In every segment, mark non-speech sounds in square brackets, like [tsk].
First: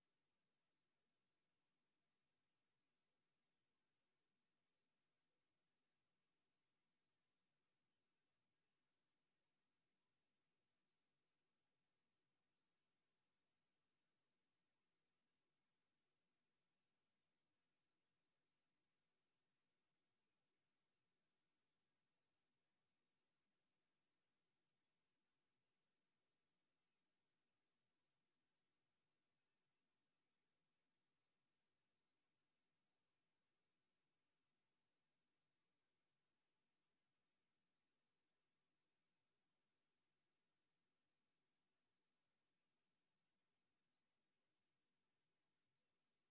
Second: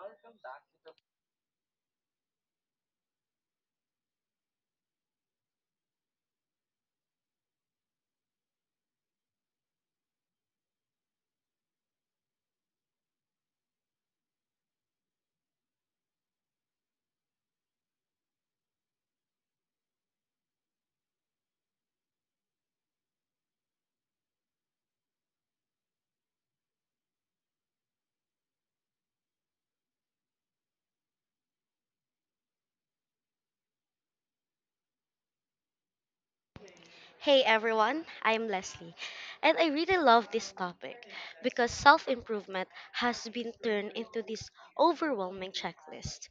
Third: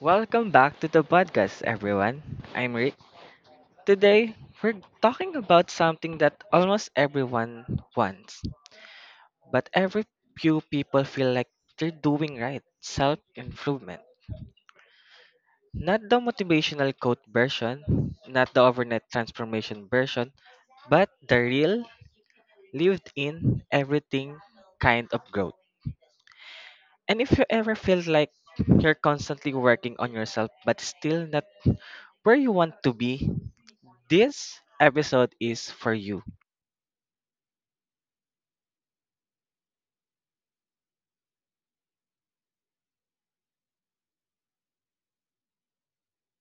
Welcome back to the podcast, everyone. I'm Rick. Today, we're talking about something that almost everyone wants, but every few people feel like they're doing right self improvement. Not the motivational quote version, not the overnight transformation version, but the real, lived in, everything kind of growth. And if you ever feel like you're constantly working on yourself but still not where you want to be, this episode is for you. Hey everyone, I'm Leslie, and I really love this topic because self improvement has been turned into this overwhelming checklist.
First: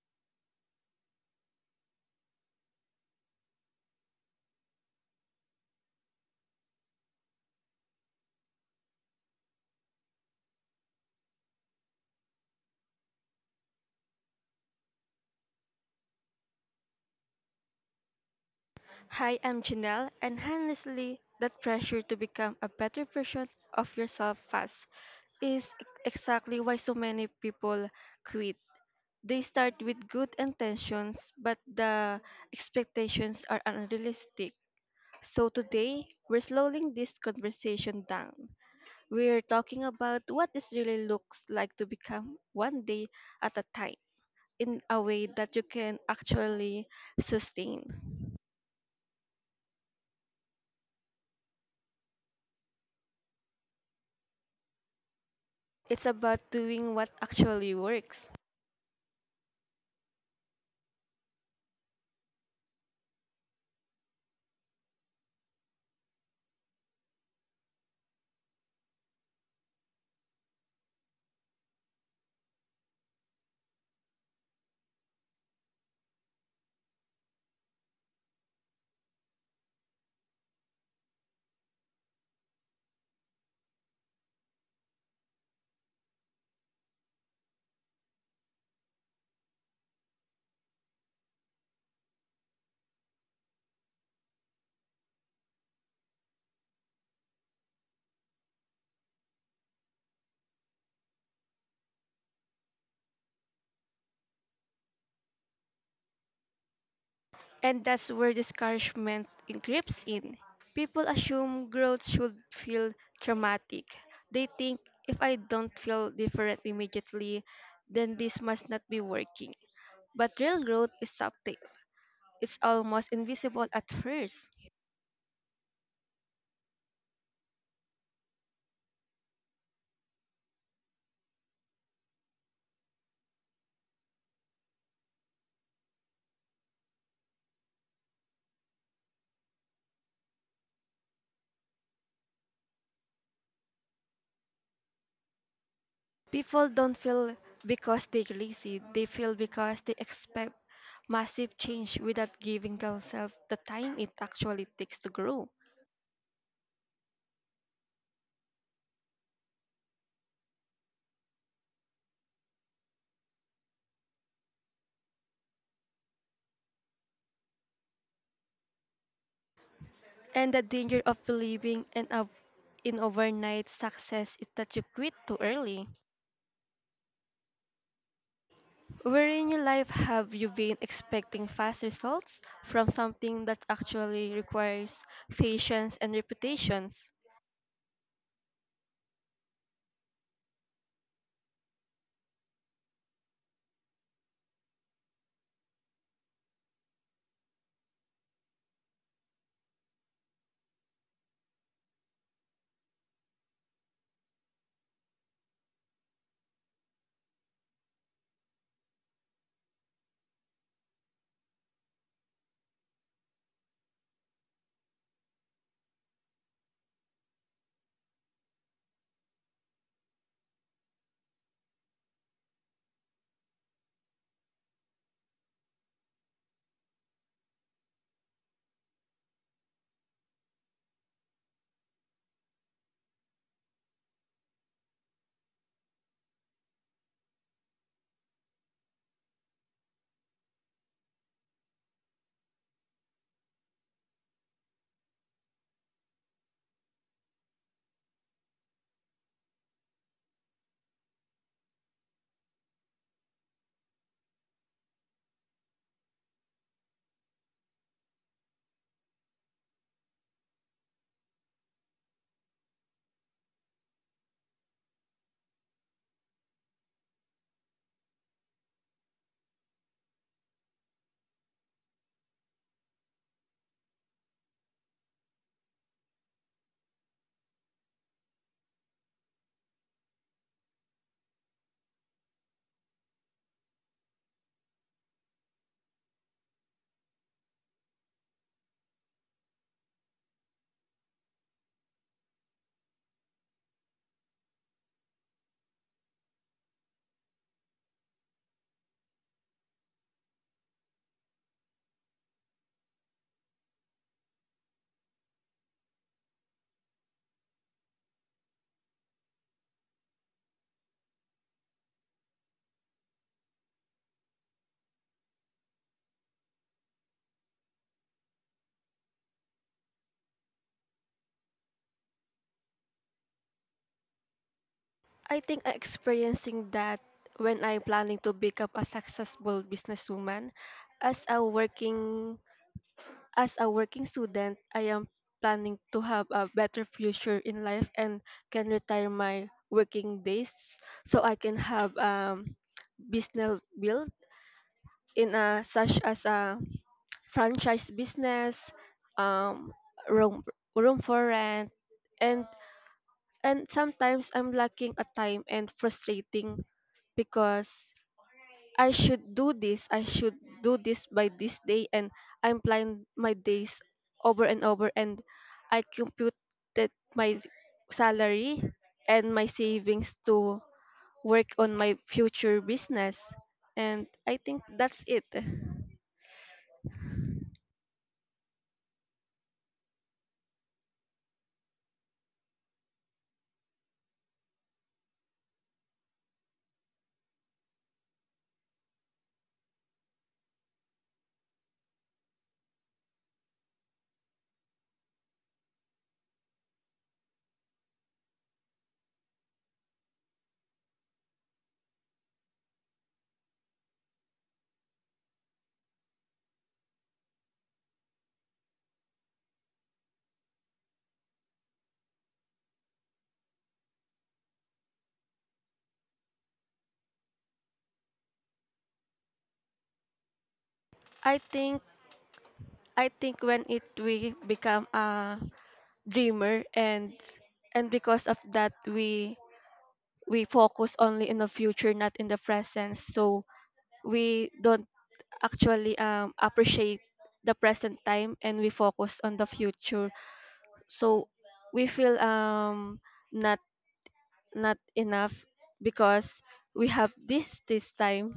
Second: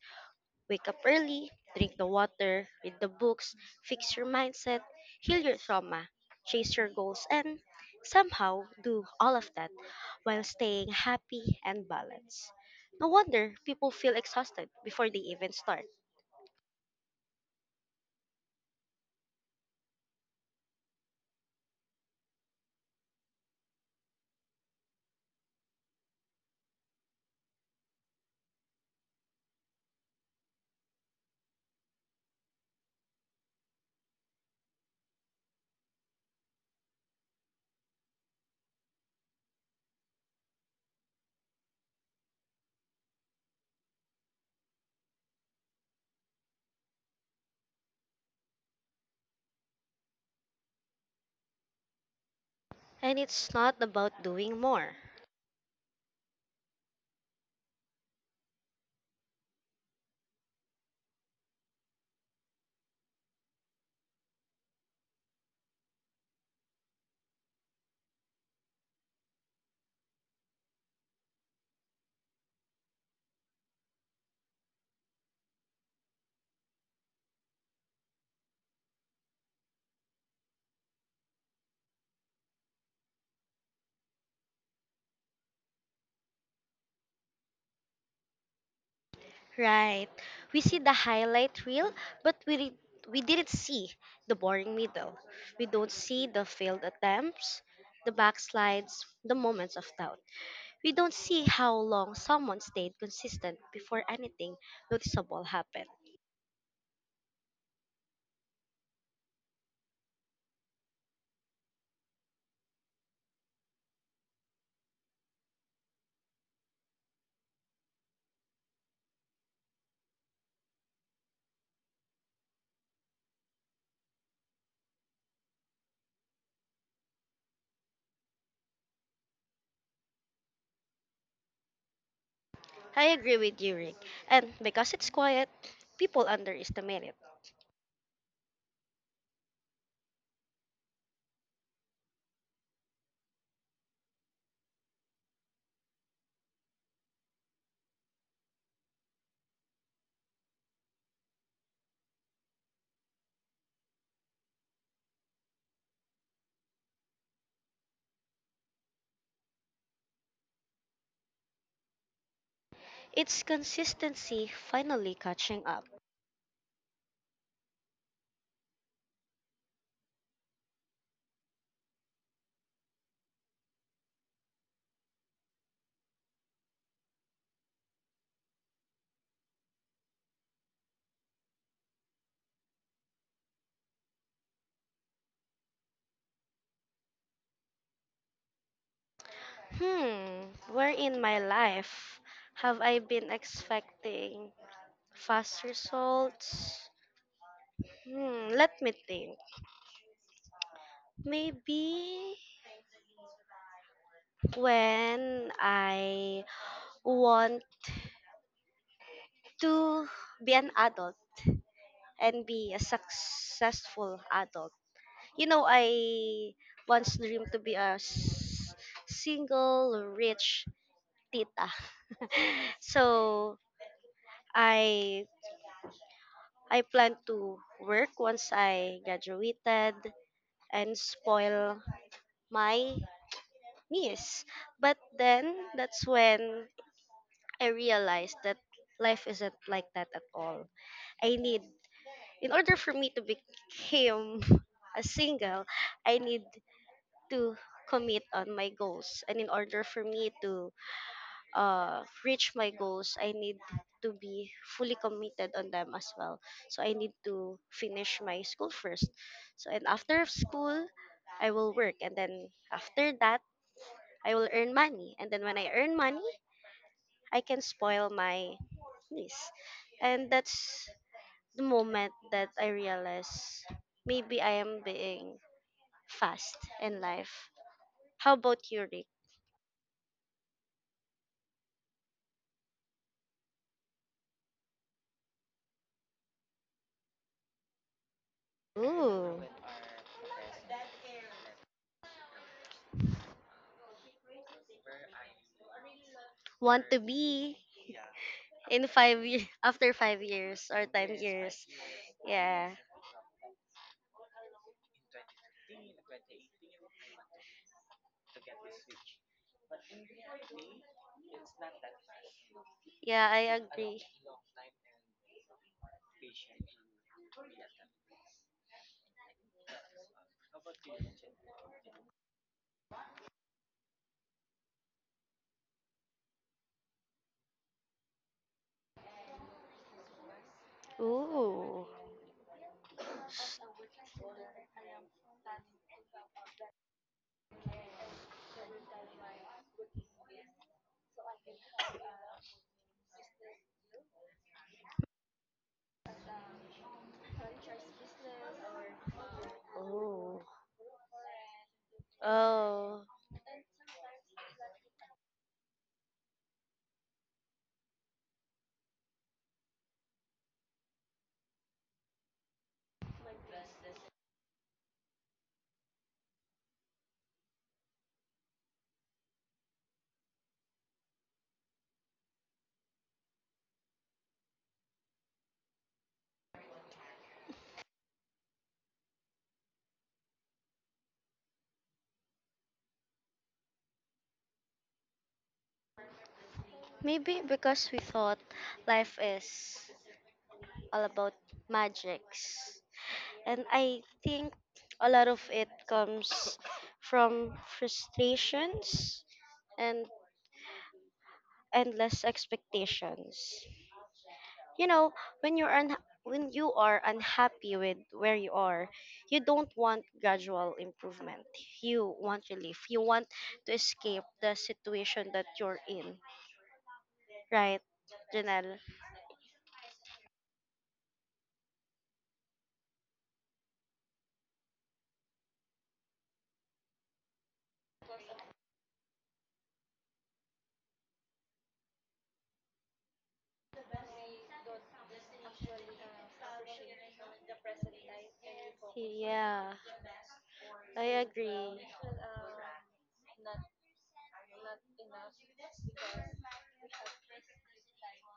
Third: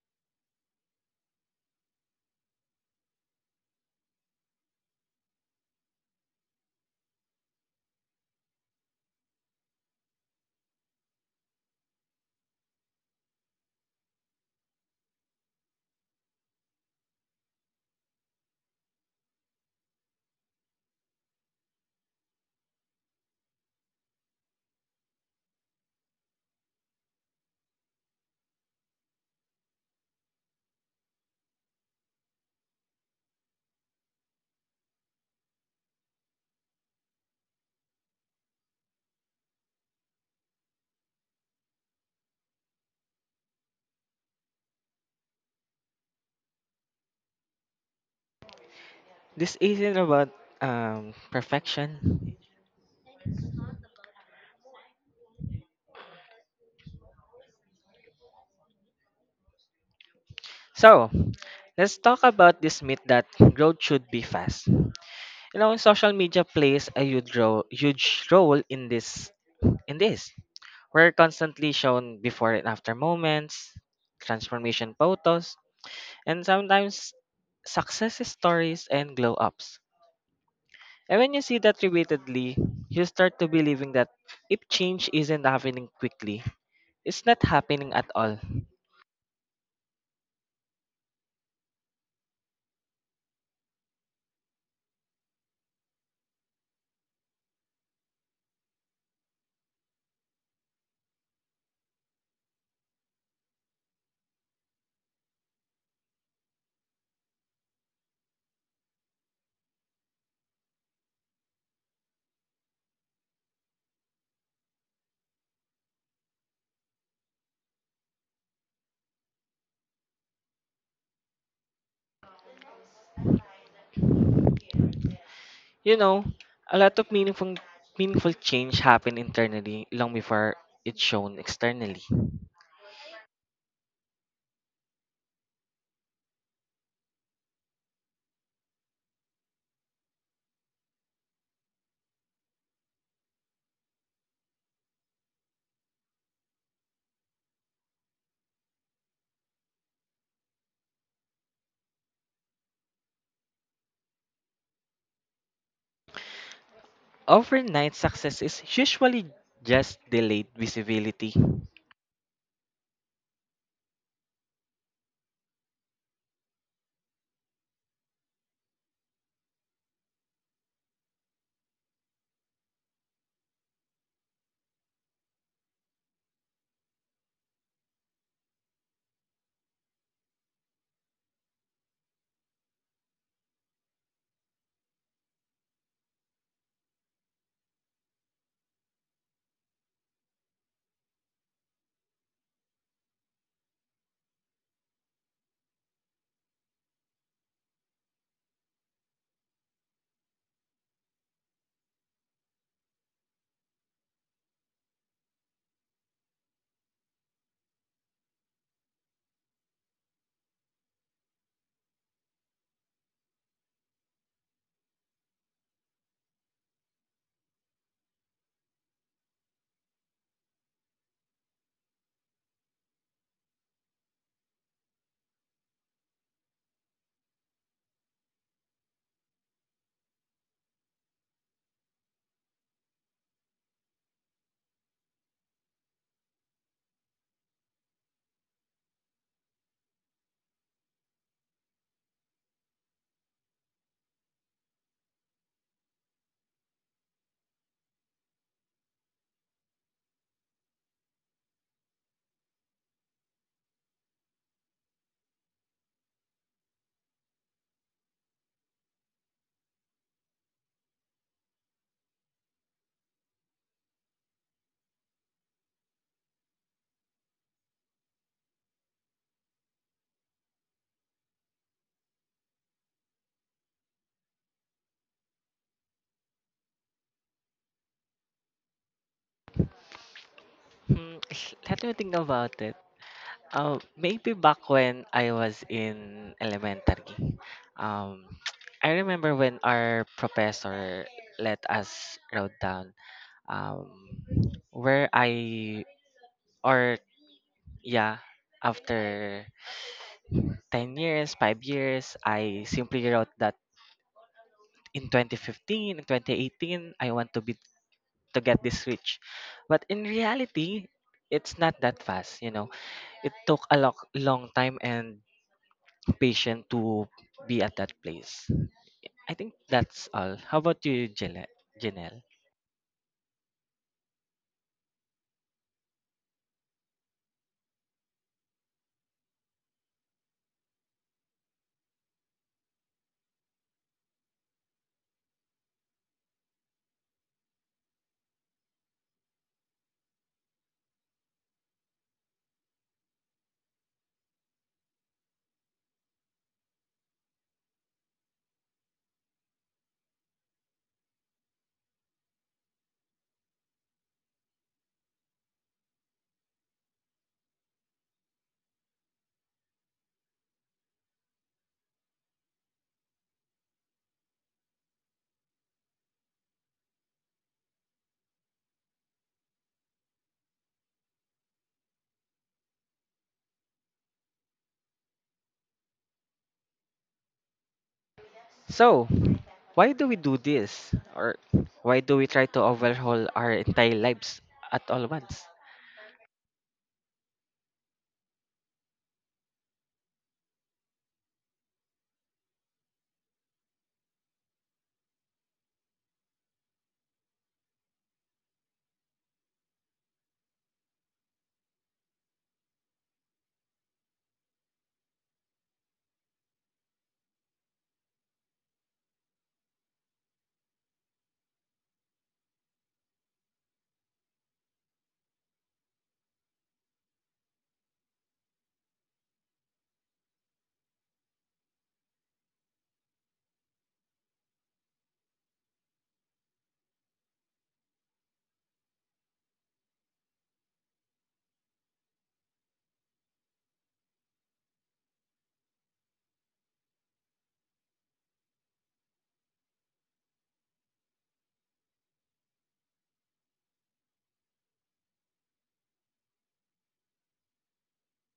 Wake up early, drink the water, read the books, fix your mindset, heal your trauma, chase your goals, and somehow do all of that while staying happy and balanced. No wonder people feel exhausted before they even start. Hi, I'm Janelle, and honestly, that pressure to become a better version of yourself fast is exactly why so many people quit. They start with good intentions, but the expectations are unrealistic. So today, we're slowing this conversation down. We're talking about what this really looks like to become one day at a time, in a way that you can actually sustain. This isn't about perfection. And it's not about doing more. It's about doing what actually works. So, let's talk about this myth that growth should be fast. You know, social media plays a huge role in this. In this, we're constantly shown before and after moments, transformation photos, and sometimes success stories and glow ups. And when you see that repeatedly, you start to believing that if change isn't happening quickly, it's not happening at all. Right. We see the highlight reel, but we didn't see the boring middle. We don't see the failed attempts, the backslides, the moments of doubt. We don't see how long someone stayed consistent before anything noticeable happened. And that's where discouragement creeps in. People assume growth should feel dramatic. They think if I don't feel different immediately, then this must not be working. But real growth is subtle. It's almost invisible at first. You know, a lot of meaningful change happen internally long before it's shown externally. I agree with you, Rick. And because it's quiet, people underestimate it. People don't feel because they're lazy, they feel because they expect massive change without giving themselves the time it actually takes to grow. Overnight success is usually just delayed visibility. It's consistency finally catching up. And the danger of believing in overnight success is that you quit too early. Where in your life have you been expecting fast results from something that actually requires patience and reputations? Hmm, where in my life have I been expecting fast results. Hmm, let me think. Maybe when I want to be an adult and be a successful adult. You know, I once dreamed to be a single rich tita. [laughs] So I I plan to work once I graduated and spoil my yes, but then that's when I realized that life isn't like that at all. I need, in order for me to become [laughs] a single, I need to commit on my goals. And in order for me to reach my goals, I need to be fully committed on them as well. So I need to finish my school first. So, and after school, I will work. And then after that, I will earn money. And then when I earn money, I can spoil my niece. And that's the moment that I realize maybe I am being fast in life. How about you, Rick? Hmm, [laughs] let me think about it. Maybe back when I was in elementary, um, [tsk] I remember Ooh. when our professor let us write down um, where I Want or to be yeah in five after years [laughs] after 5 years or 10 ten years, 5 years? years, I Yeah, simply wrote that in 2015, in 2018, I want to be to get this rich. But in reality, it's not that fast, you know. yeah, It I took a long, agree. long time and patience to be at that place. I think that's all. How about you, Janelle? I think I'm experiencing that when I'm planning to become a successful businesswoman as a Ooh. working As S- a working student. I am planning to have a better future in life and can retire my working days so I can have business build in a, such as a franchise business, um Oh, room room for rent. and oh, and sometimes I'm lacking a time and frustrating because I should do this, I should do this by this day, and I'm planning my days over and over, and I computed my salary and my savings to work on my future business, and I think that's it. So, why do we do this? Or why do we try to overhaul our entire lives at all once? maybe because we thought life is all about magics. And I think a lot of it comes from frustrations and endless expectations. You know, when you're un- when you are unhappy with where you are, you don't want gradual improvement. You want relief. You want to escape the situation that you're in. Right, Janelle? I think when it we become a dreamer and because of that we focus only in the future, not in the present. So we don't actually appreciate the present time, and we focus on the Yeah, future. I So agree. we feel not not enough because we have this time.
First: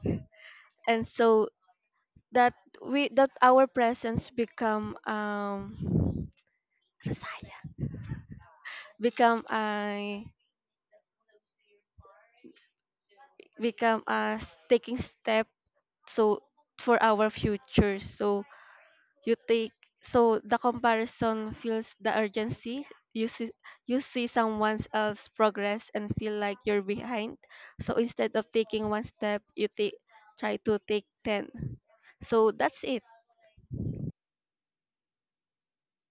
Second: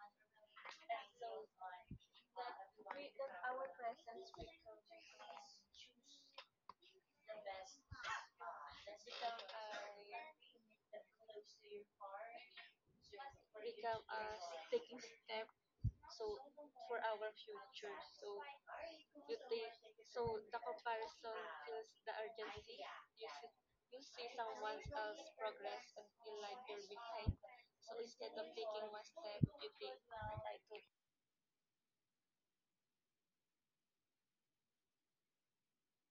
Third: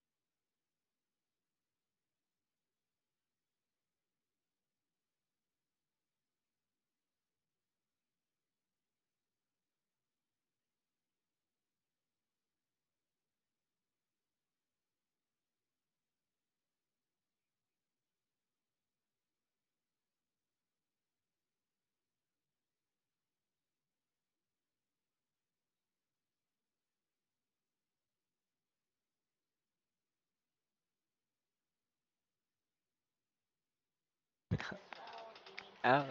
And so that we that our presence become become a become us taking step so for our future. So you take so the comparison feels the urgency. You see you see someone else progress and feel like you're behind, so instead of taking one step, you take try to take 10. So that's it. Oh,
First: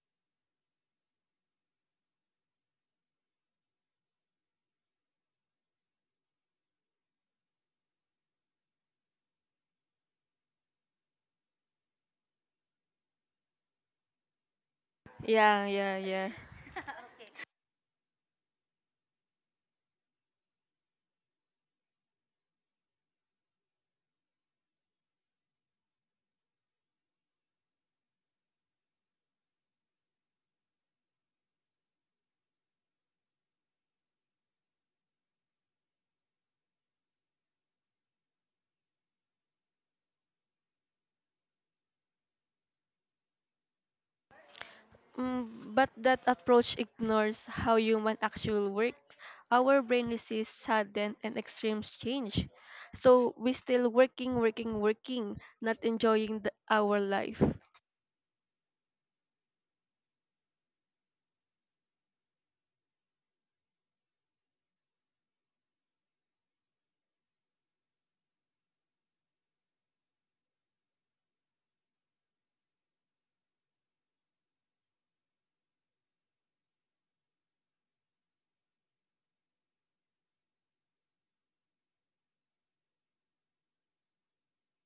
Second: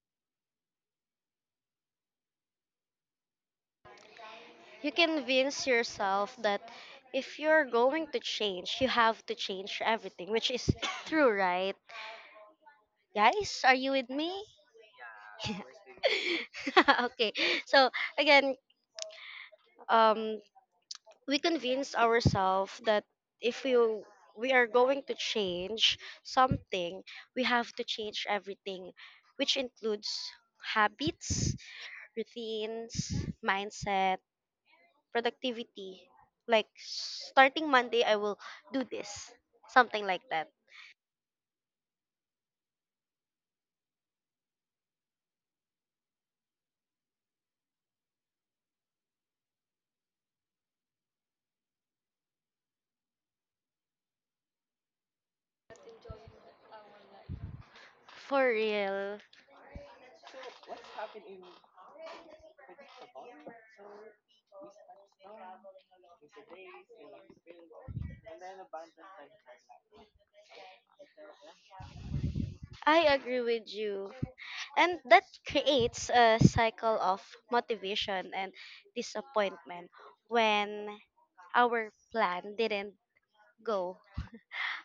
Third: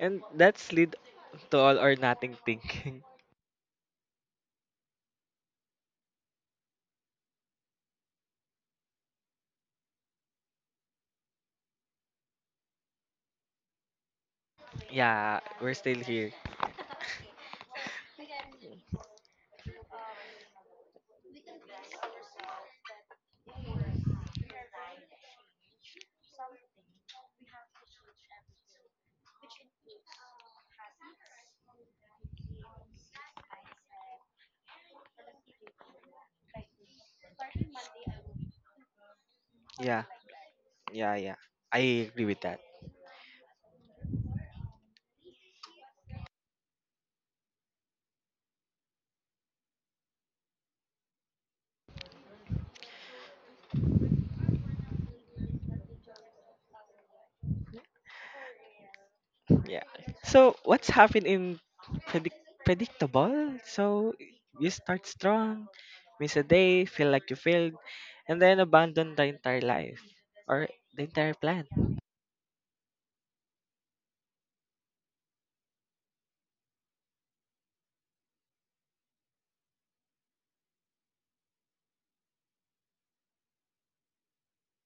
and that's lead to all or nothing thinking. You convince yourself that if you're going to change, you have to change everything, which is [coughs] true, right? Guys, are you with me? Yeah, Yeah, we're yeah, still yeah. here. [laughs] Okay. So again, um, we convince ourselves that if we we are going to change something, we have to change everything, which includes habits, routines, mindset, productivity. Like starting Monday, I will do this, Yeah, something like that. yeah, yeah. I agree with that. mm, but that approach ignores how human actual works. Our brain resists sudden and extreme change, so we still working, not enjoying our life. For real, Yeah. So what's happened in predictable? So you start strong, miss a day, feel like you failed, and then abandon the entire life or the entire plan. I agree with you. And that creates a cycle of motivation and disappointment when our plan didn't go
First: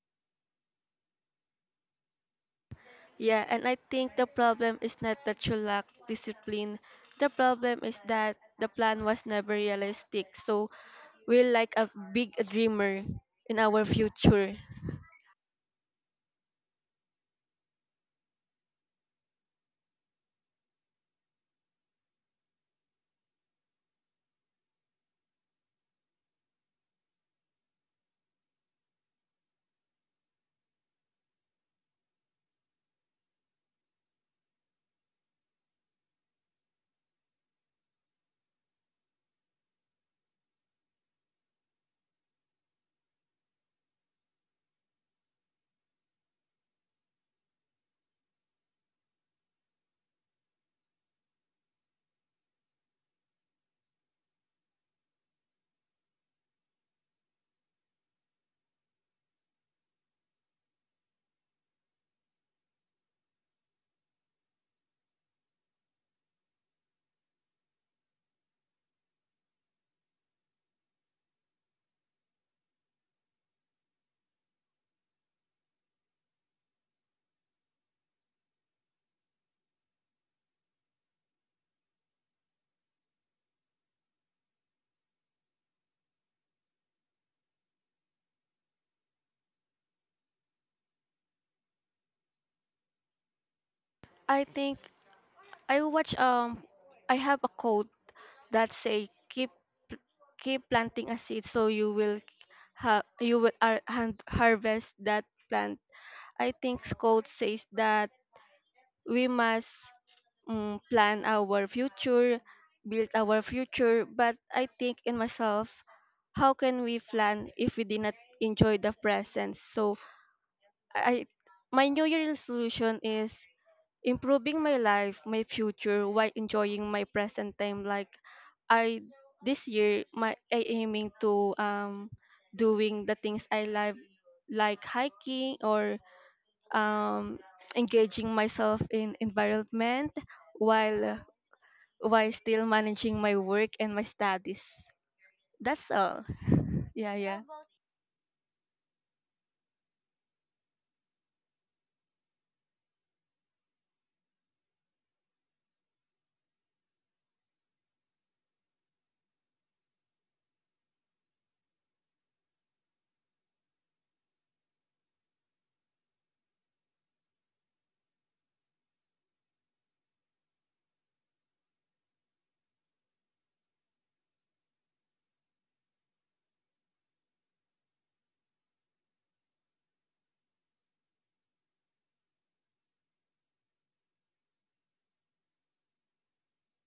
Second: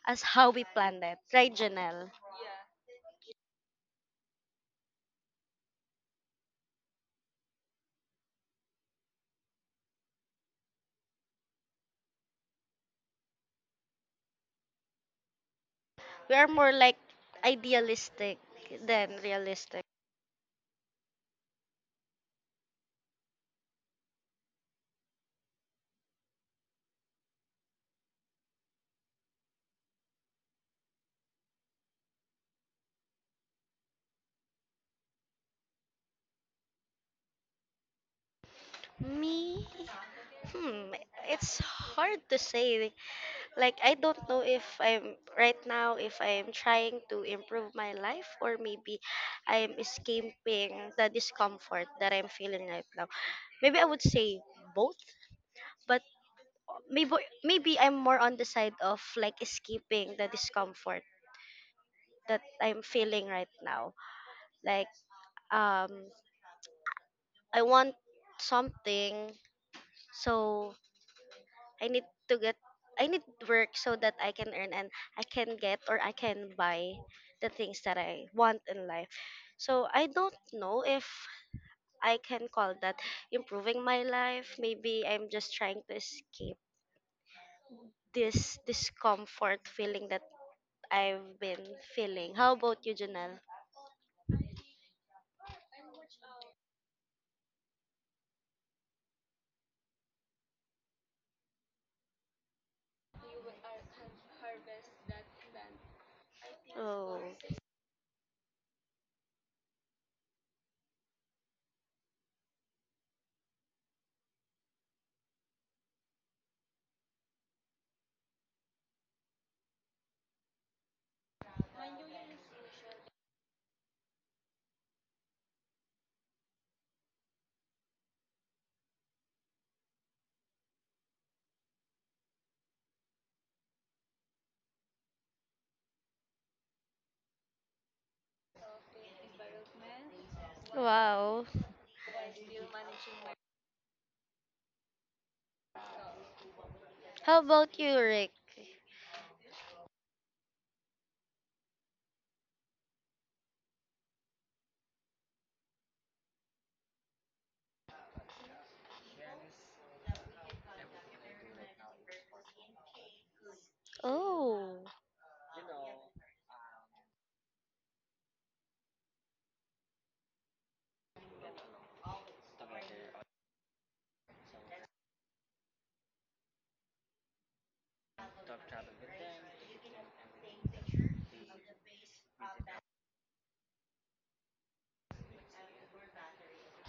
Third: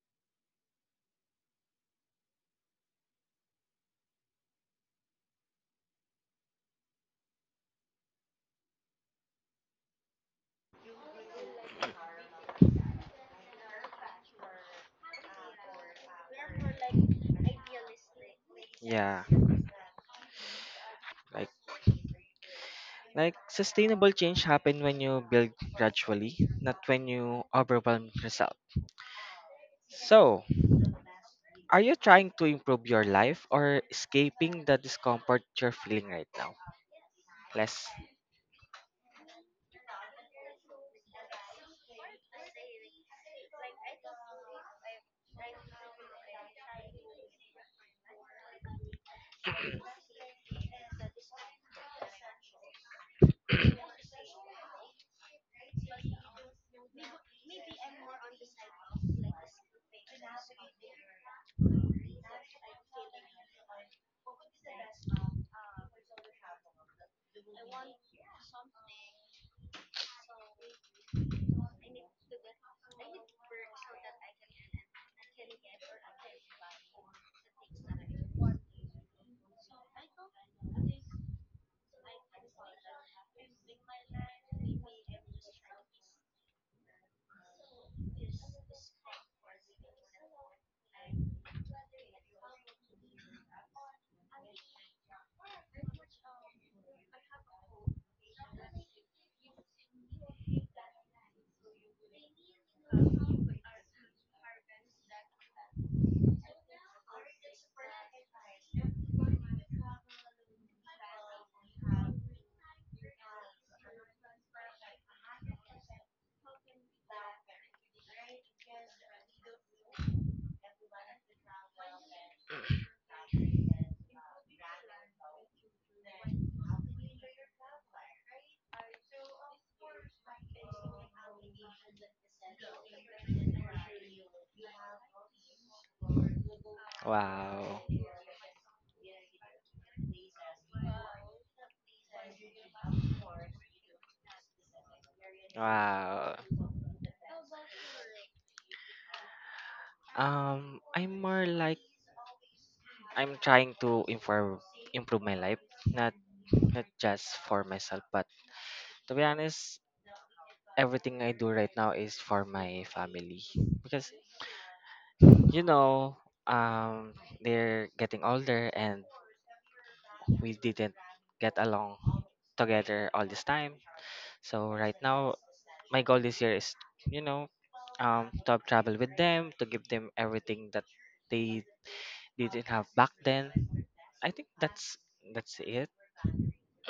as how we planned it. Right, Janelle? Yeah, and I think the problem is not that you lack discipline. The problem is that the plan was never realistic. So we're like a big dreamer in our future. We are more like idealistic than Yeah. realistic. Like like sustainable change happen when you build gradually, not when you overwhelm yourself. So are you trying to improve your life or escaping the discomfort you're feeling right now? Less. Me? Hmm, it's hard to say, like I don't know if I'm right now if I'm trying to improve my life or maybe I'm escaping the discomfort that I'm feeling right now. Maybe I would say both, but maybe maybe I'm more on the side of like escaping the discomfort that I'm feeling right now. Like um I want something so I need to get I need work so that I can earn and I can buy the things that I want in life. So I don't know if I can call that improving my life. Maybe I'm just trying to escape this discomfort feeling that I've been feeling. How about you, Janelle? I think I watch um I have a quote that say keep planting a seed so you will have you will ar- han- harvest that plant. I think Oh, quote says that we must plan our future, build our future. But I think in myself, how can we plan if we did not enjoy the present? So I, my New Year resolution is improving my life, my future while enjoying my present time. Like I this year, my I aiming to doing the things I love, like hiking or um Wow. engaging myself in environment, while wow. while still managing my work and my studies. That's all. Wow. Yeah, How yeah. about you, Rick? I'm more like I'm trying to improve my life, not not just for myself, but to be honest, everything I do right now is for my family because Oh, you know um they're getting older and we didn't get along together all this time, so right now my goal this year is, you know, to have travel with them to give them everything that they didn't have back then. I think that's it.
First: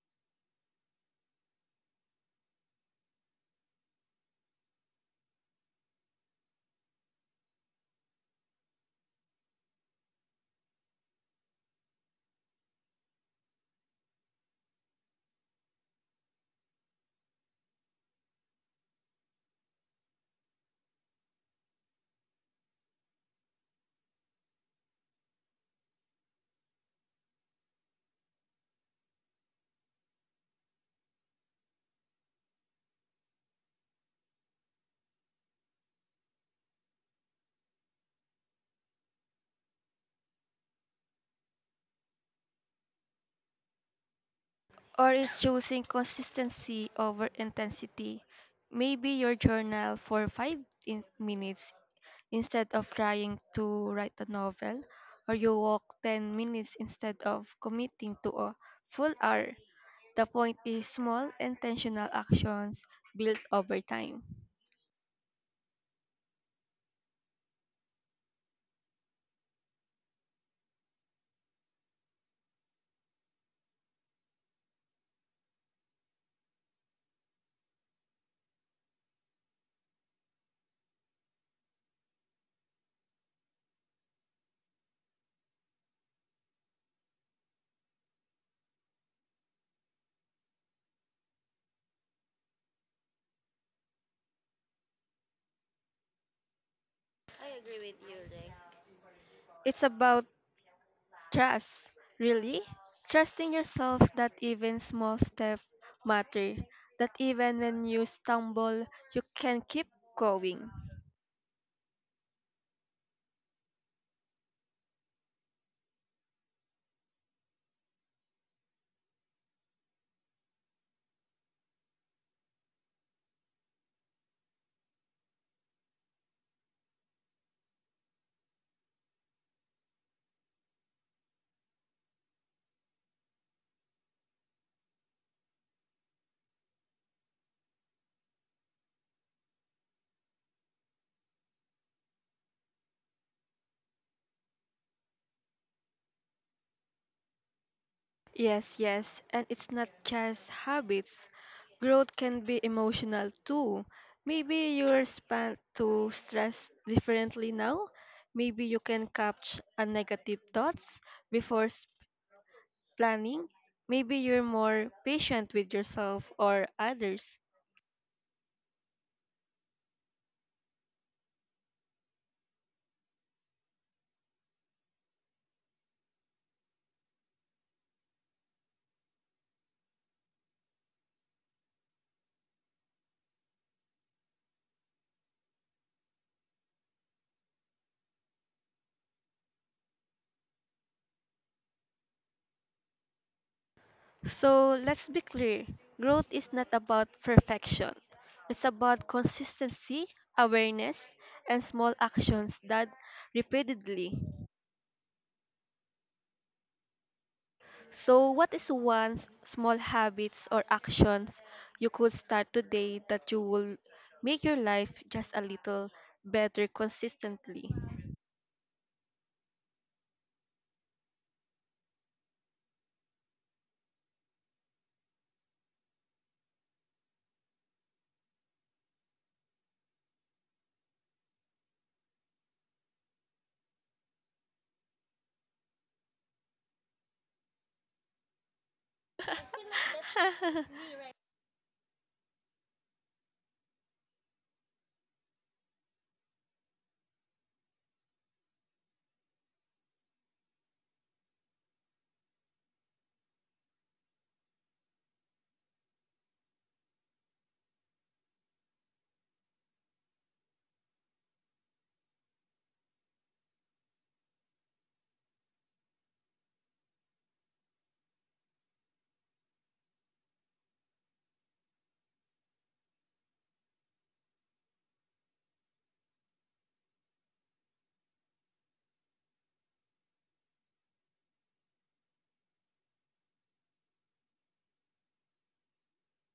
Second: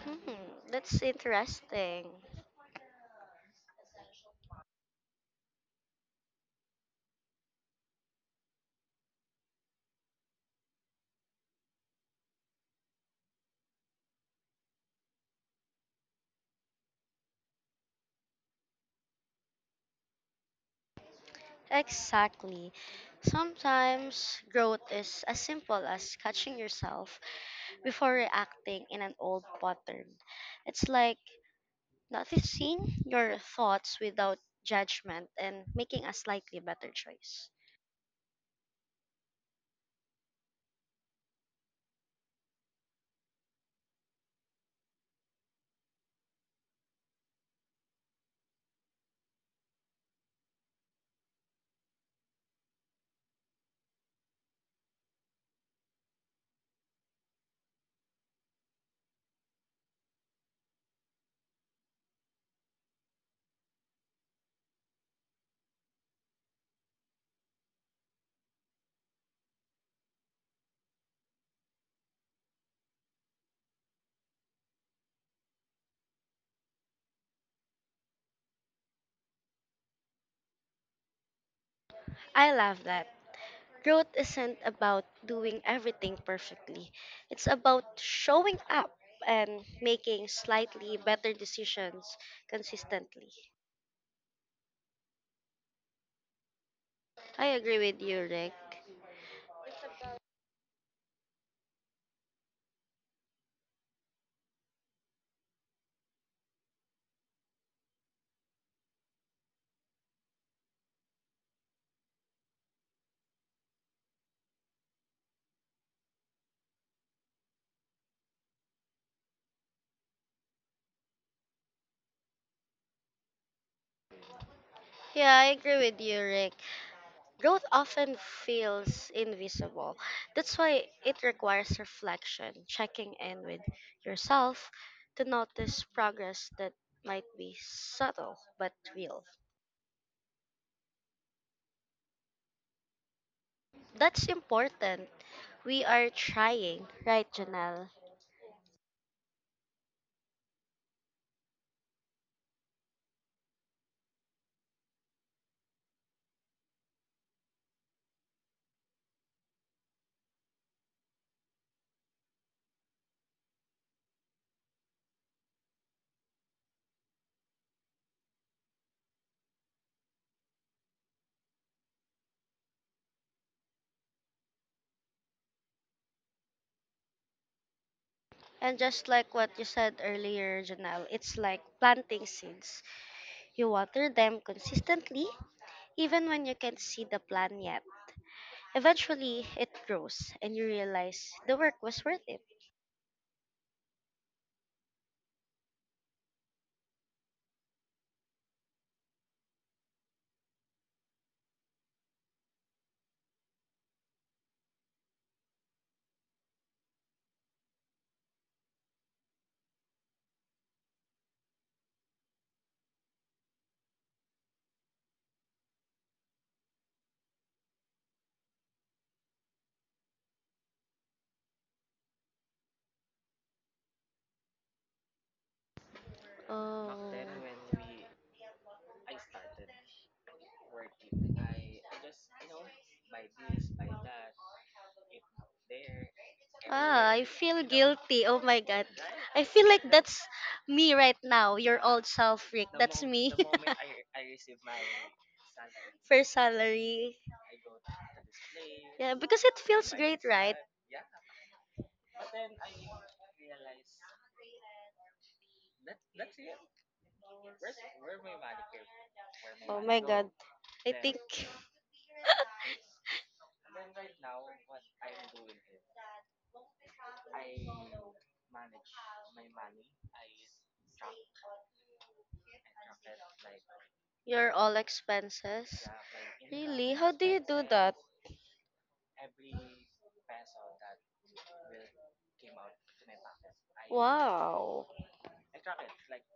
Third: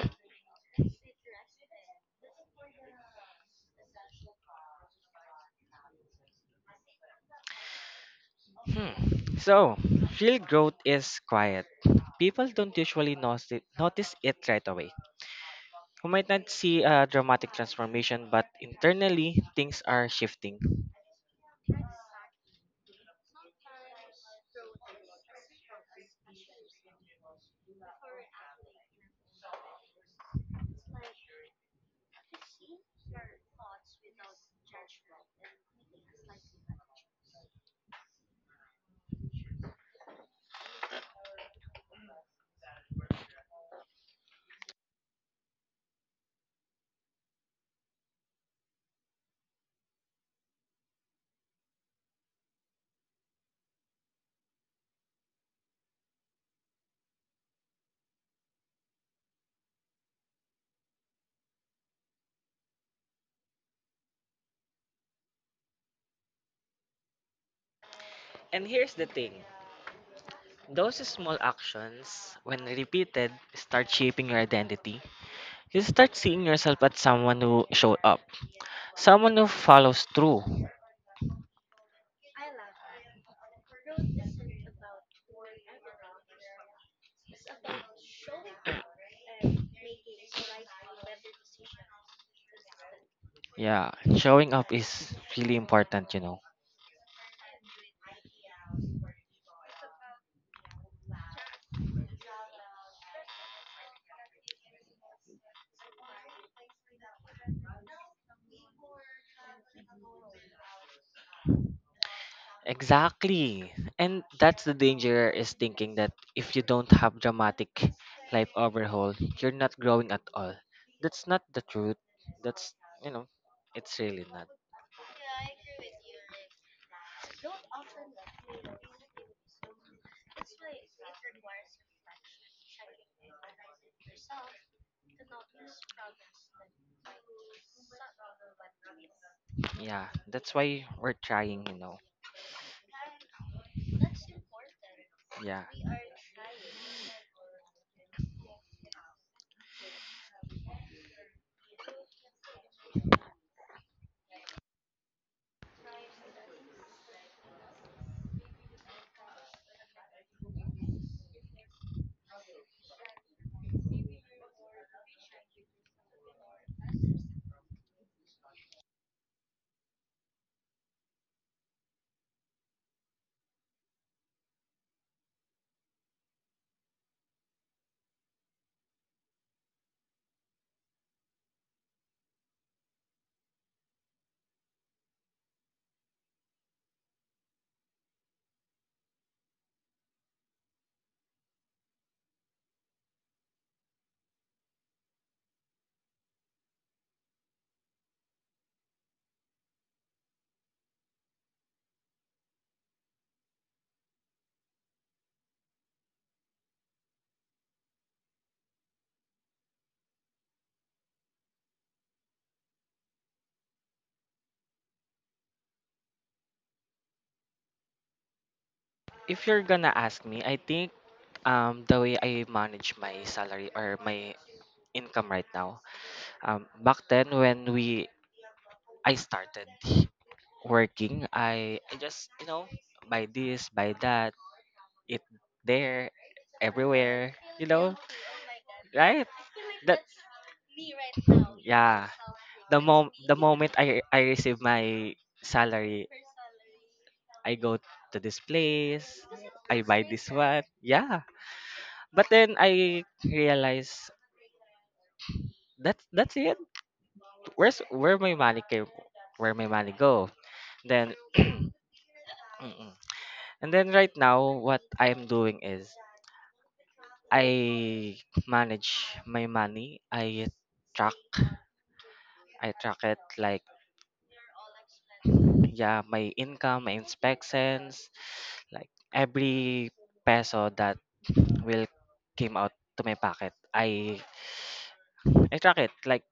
hmm, that's interesting. Hmm. So real growth is quiet, people don't usually notice it right away. We might not see a dramatic transformation, but internally, things are shifting. Exactly. Sometimes growth is as simple as catching yourself before reacting in an old pattern. It's like noticing your thoughts without judgment and making a slightly better choice. Or it's choosing consistency over intensity. Maybe your journal for 5 minutes instead of trying to write a novel, or you walk 10 minutes instead of committing to a full hour. The point is small intentional actions built over time. And here's the thing, those small actions, when repeated, start shaping your identity. You start seeing yourself as someone who showed up, someone who follows through. I love that. Growth isn't about doing everything perfectly, it's about showing up and making slightly better decisions consistently. Yeah, showing up is really important, you know. I agree with you, Rick. It's about trust, really? Trusting yourself that even small steps matter, that even when you stumble, you can keep going. Exactly. And that's the danger is thinking that if you don't have dramatic life overhaul, you're not growing at all. That's not the truth. That's, you know, it's really not. Yeah, I agree with you, Rick. Growth often feels invisible. That's why it requires reflection, checking in with yourself to notice progress that might be subtle but real. Yeah, that's why we're trying, you know. That's important. Yeah. We are trying, right, Janelle? Yes, yes, and it's not just habits. Growth can be emotional too. Maybe you respond to stress differently now. Maybe you can catch a negative thoughts before planning. Maybe you're more patient with yourself or others. And just like what you said earlier, Janelle, it's like planting seeds. You water them consistently, even when you can't see the plant yet. Eventually, it grows, and you realize the work was worth it. So let's be clear: growth is not about perfection, it's about consistency, awareness, and small actions that repeatedly. So, what is one small habits or actions you could start today that you will make your life just a little better consistently? If you're gonna ask me, I think the way I manage my salary or my income right now, Back then, back oh, then then when we I started working, I just, you know, buy this buy that. It there ah, I evaluated everywhere, feel you you know. guilty. Oh my god. Right. I feel like That. that's me right now, your old Yeah. self, Rick. The That's me. Moment I [laughs] I receive my [laughs] salary, First salary. I go to this Yeah, place, because it I feels buy great, this right? one. Yeah. But then I realize that that's it. Where's where my money came, where my Oh money my god, go? go, I Then think [clears throat] mm-mm. [laughs] And then right now, what I'm doing is I manage my money. Track, I track it like, your all expenses. yeah, my income, Really? my How do you do that? inspections. Like every peso that will came out to my pocket, i Wow. i track it like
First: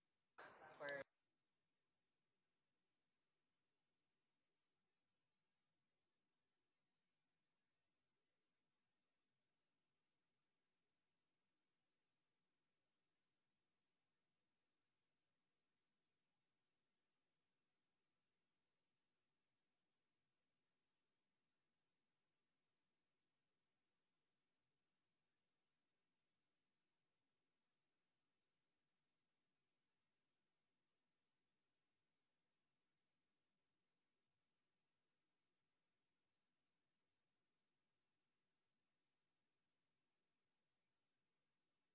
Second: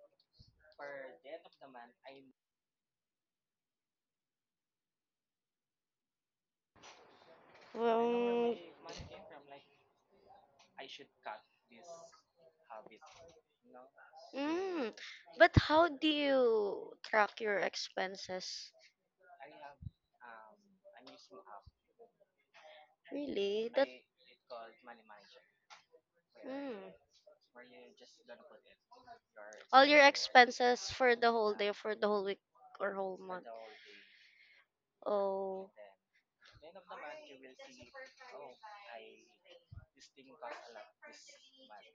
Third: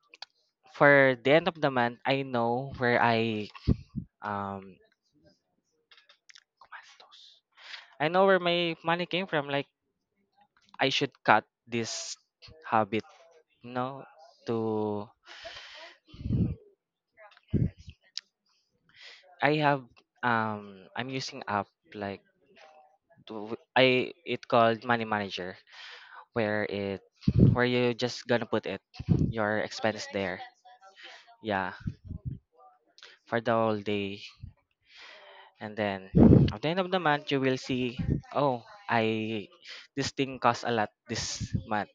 for the end of the month I know where I um gumastos. I I know where my money came from, like I should cut this habit, you know, to mm. But how do you track your expenses? I have I'm using app like to, Really? I That it called money manager where mm. it where you just gonna put it your All your expense there. expenses for the whole day, Yeah, for the whole week or whole for month. the whole day. Oh. And then at the end of the month you will see, oh, I this thing costs a lot this month,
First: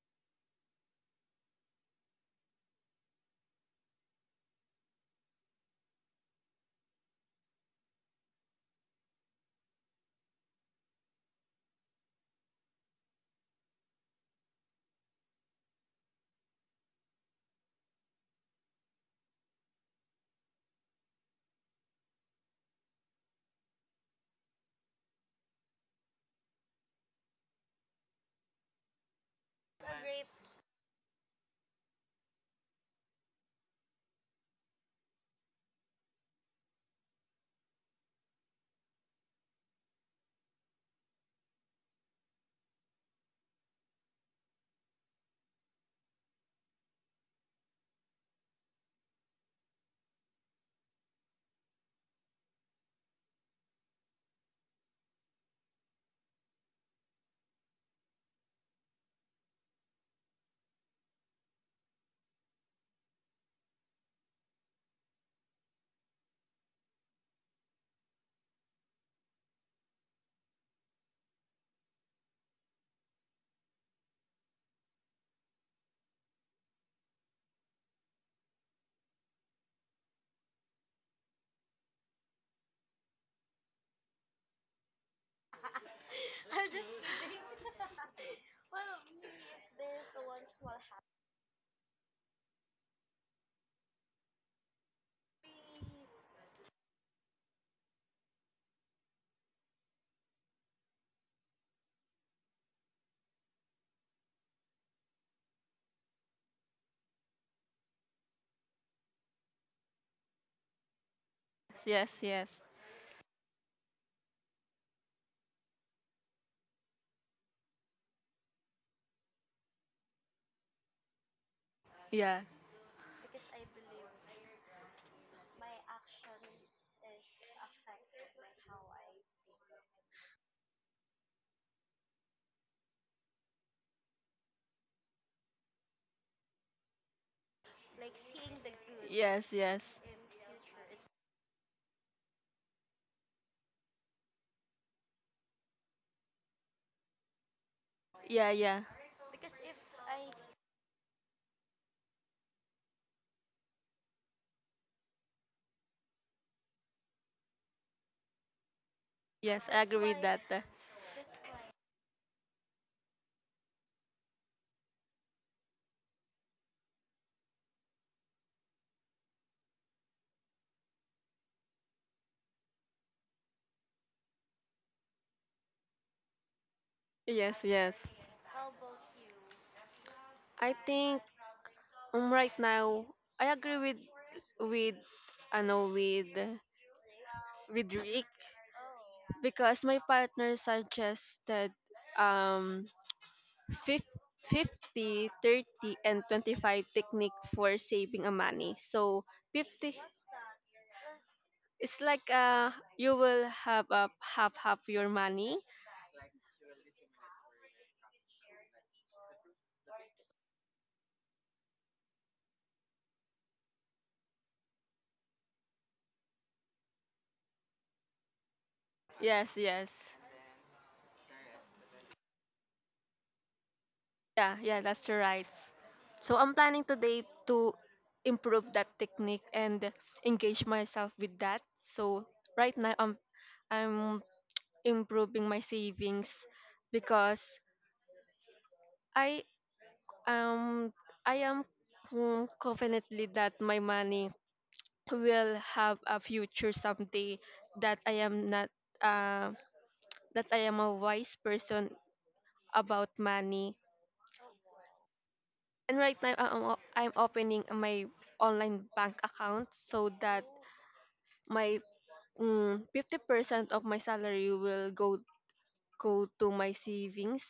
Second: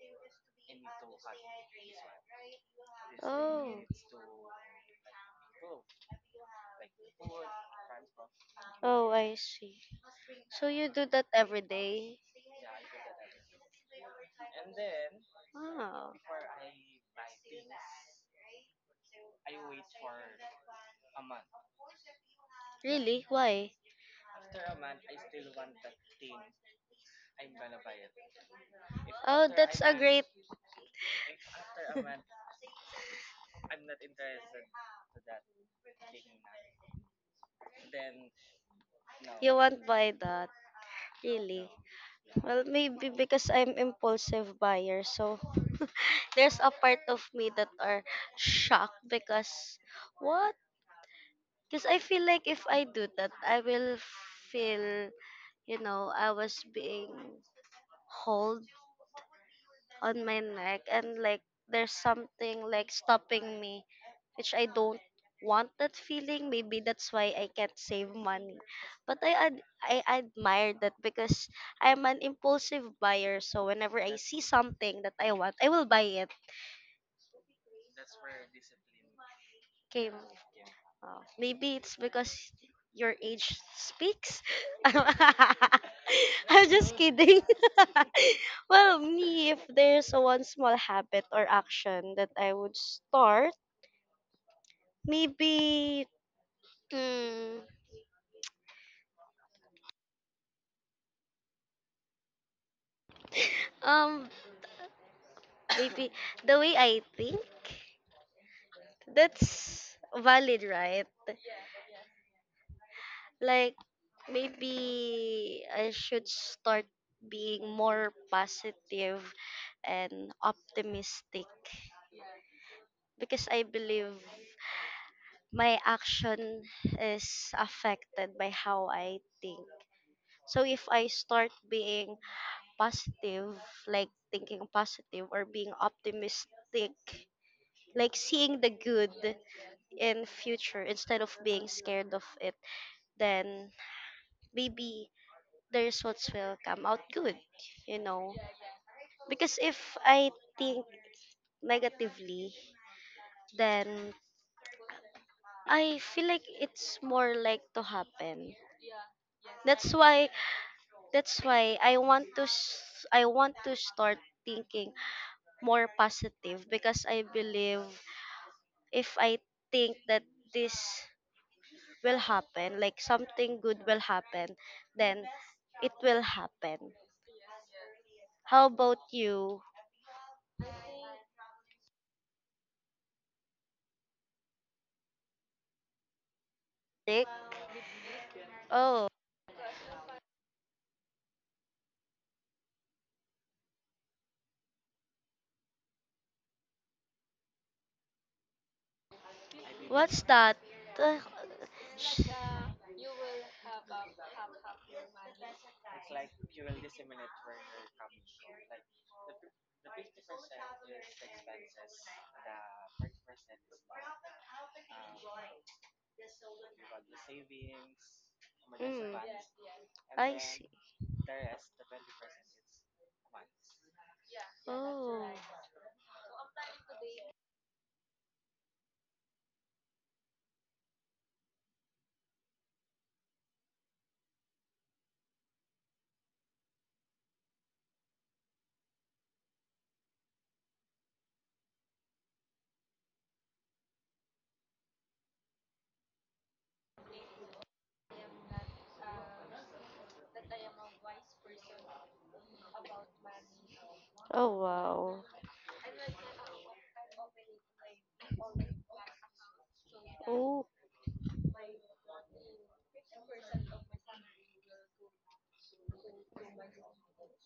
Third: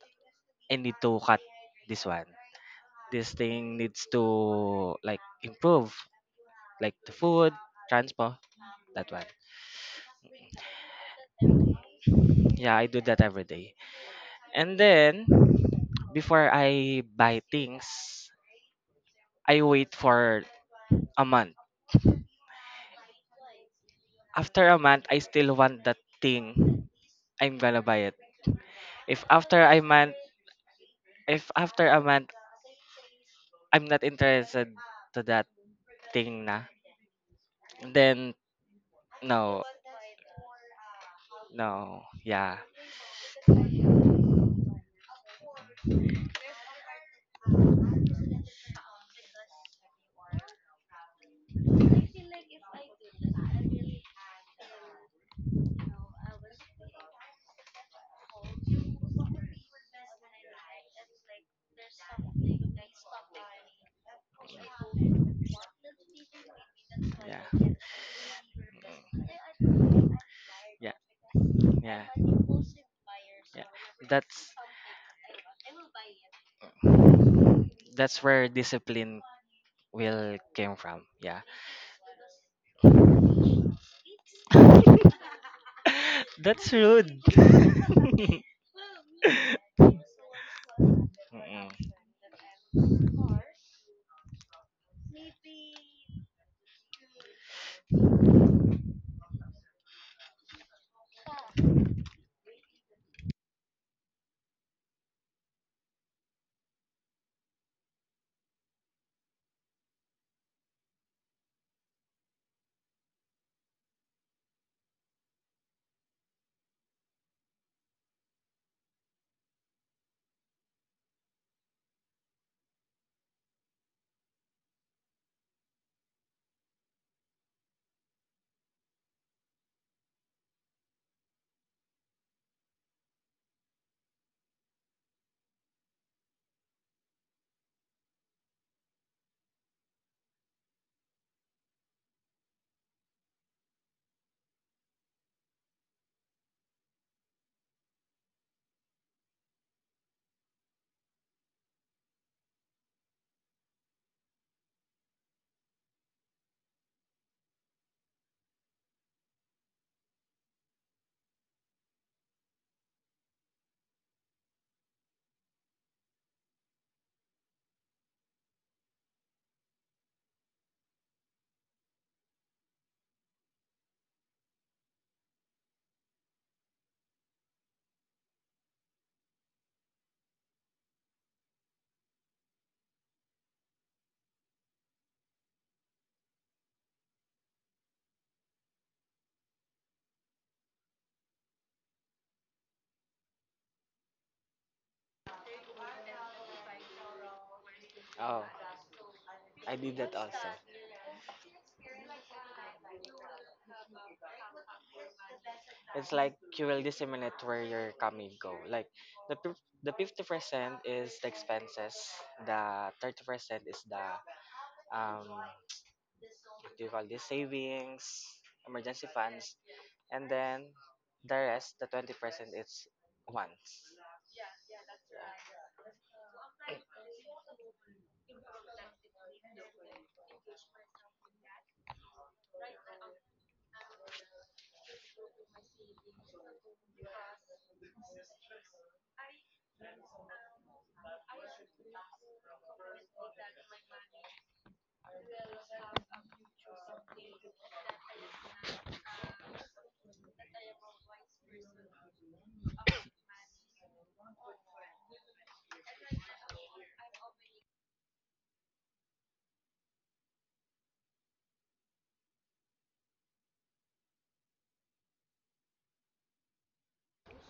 I need to cut this one, this thing Oh. needs to like improve, like the food, transport, that Oh, one. I see. So you do that every day? Yeah, I do that every day. And then Wow. before I buy things, I wait for a month. Really? Why? After a month, I still want that thing, I'm gonna buy it. If Oh, after that's a a month, great. [laughs] if after a month I'm not interested to that thing na, then You no, won't buy that, really. no, yeah. Well, maybe because I'm impulsive buyer, so [laughs] there's a part of me that are shocked because what? Because I feel like if I do that, I will feel, you know, I was being hold on my neck and like there's something like stopping me which I don't want that feeling. Maybe that's why I can't Yeah. save money. But I Mm. admire Yeah. that because Yeah. I'm an impulsive buyer. Yeah. So whenever I see That's something that I want, I will buy it. that's where discipline Okay. will came from. Yeah. Maybe it's because your age speaks. [laughs] [laughs] That's I'm just rude. kidding. [laughs] [laughs] Well, me, if there's a one small habit or Mm-mm. action that I would start, maybe mm, um maybe the way I think, that's valid, right? Yes, yes, Like, maybe I should start being more positive and optimistic yeah. because I believe my action is affected by how I think. So if I start being positive, like thinking positive or being optimistic, like seeing the good, Yes, yes. in future instead of being scared of it, then maybe the results will come out good, you know, Yeah, yeah. because if I think negatively, then I feel like it's more like to happen. Yes, I that's agree with why that. That's why I want to I want to start thinking more positive because I believe if I think that this will happen, like something good will happen, then it will happen. Yes, yes. How about you, I think right now I agree with I know Nick? with Rick, Oh, because my partner suggested um fif- 50, 30 and 25 technique for saving a Oh, money. So I 50, did that what's also. that? Uh, it's like sh- you will have a half your money. It's like you will disseminate where your coming go. Like the 50% is the expenses, the 30% is the what do you call this, savings, emergency mm, Yes, funds, yes. and I then see. the rest, the 20% is wants. Yeah, yeah, that's Oh, right. So I'm planning today to improve that technique and engage myself with that. So right now I'm improving my savings because I um I am confidently that my money will have a future someday, that I am not uh, that I am a wise person about money. oh wow. And right now, I'm opening my online bank account so that Oh, my 50% of my salary will go to my savings.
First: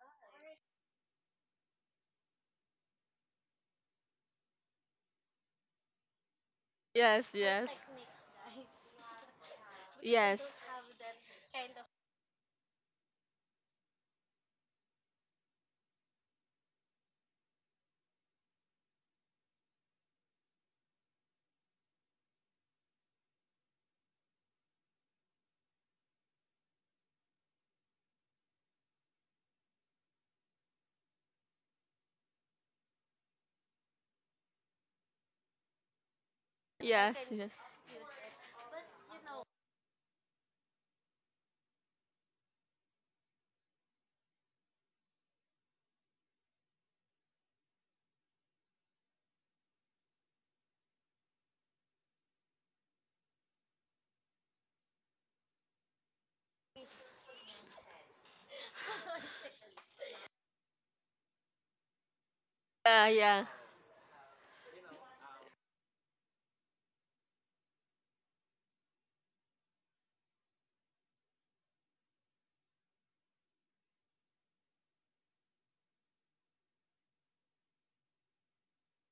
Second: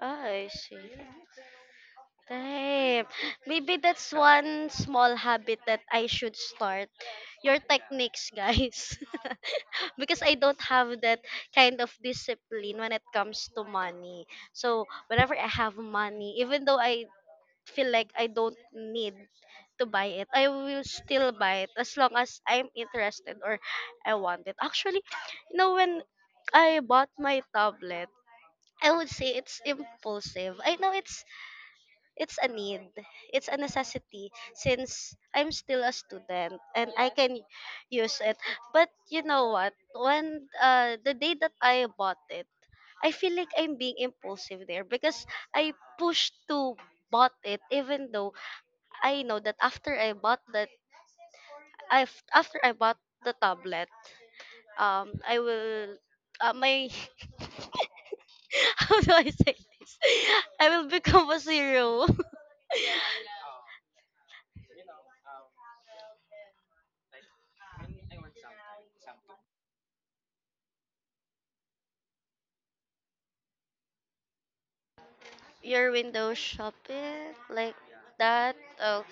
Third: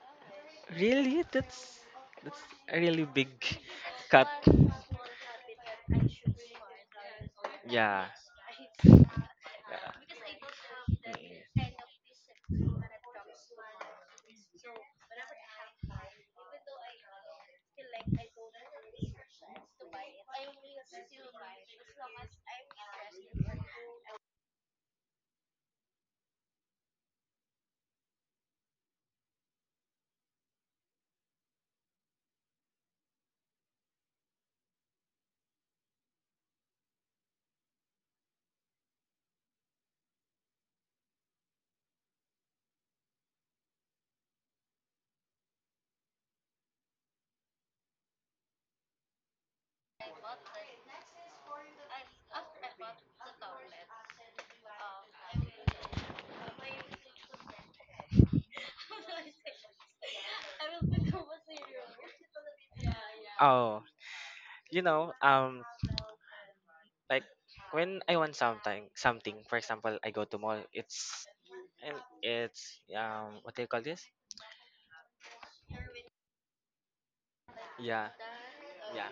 I see. Really, that's a Right. really big Maybe that's cut. one small habit that I should start. Yes, Your yes, Yeah. techniques, guys. Yeah. [laughs] Because I yes, don't have that kind of discipline when it comes to money. So, Mm. whenever I have money, even though I feel like I don't need to buy it, I will still buy it as long as I'm interested or I want it. Actually, you know, when I bought my tablet, I would say it's impulsive. I know it's a need, it's a necessity since I'm still a student and I yes, can yes. use it. But you know what, when the day that I bought it, I feel like I'm being impulsive there because I pushed to bought it even though I know that after I bought that after I bought the tablet, I will my [laughs] how do I say this? I will become a zero. [laughs] Yeah, yeah, Oh, you know, like when I want something, something. For example, I go to mall. It's and it's what do you call this? Your window shopping like Yeah, that? Oh, yeah.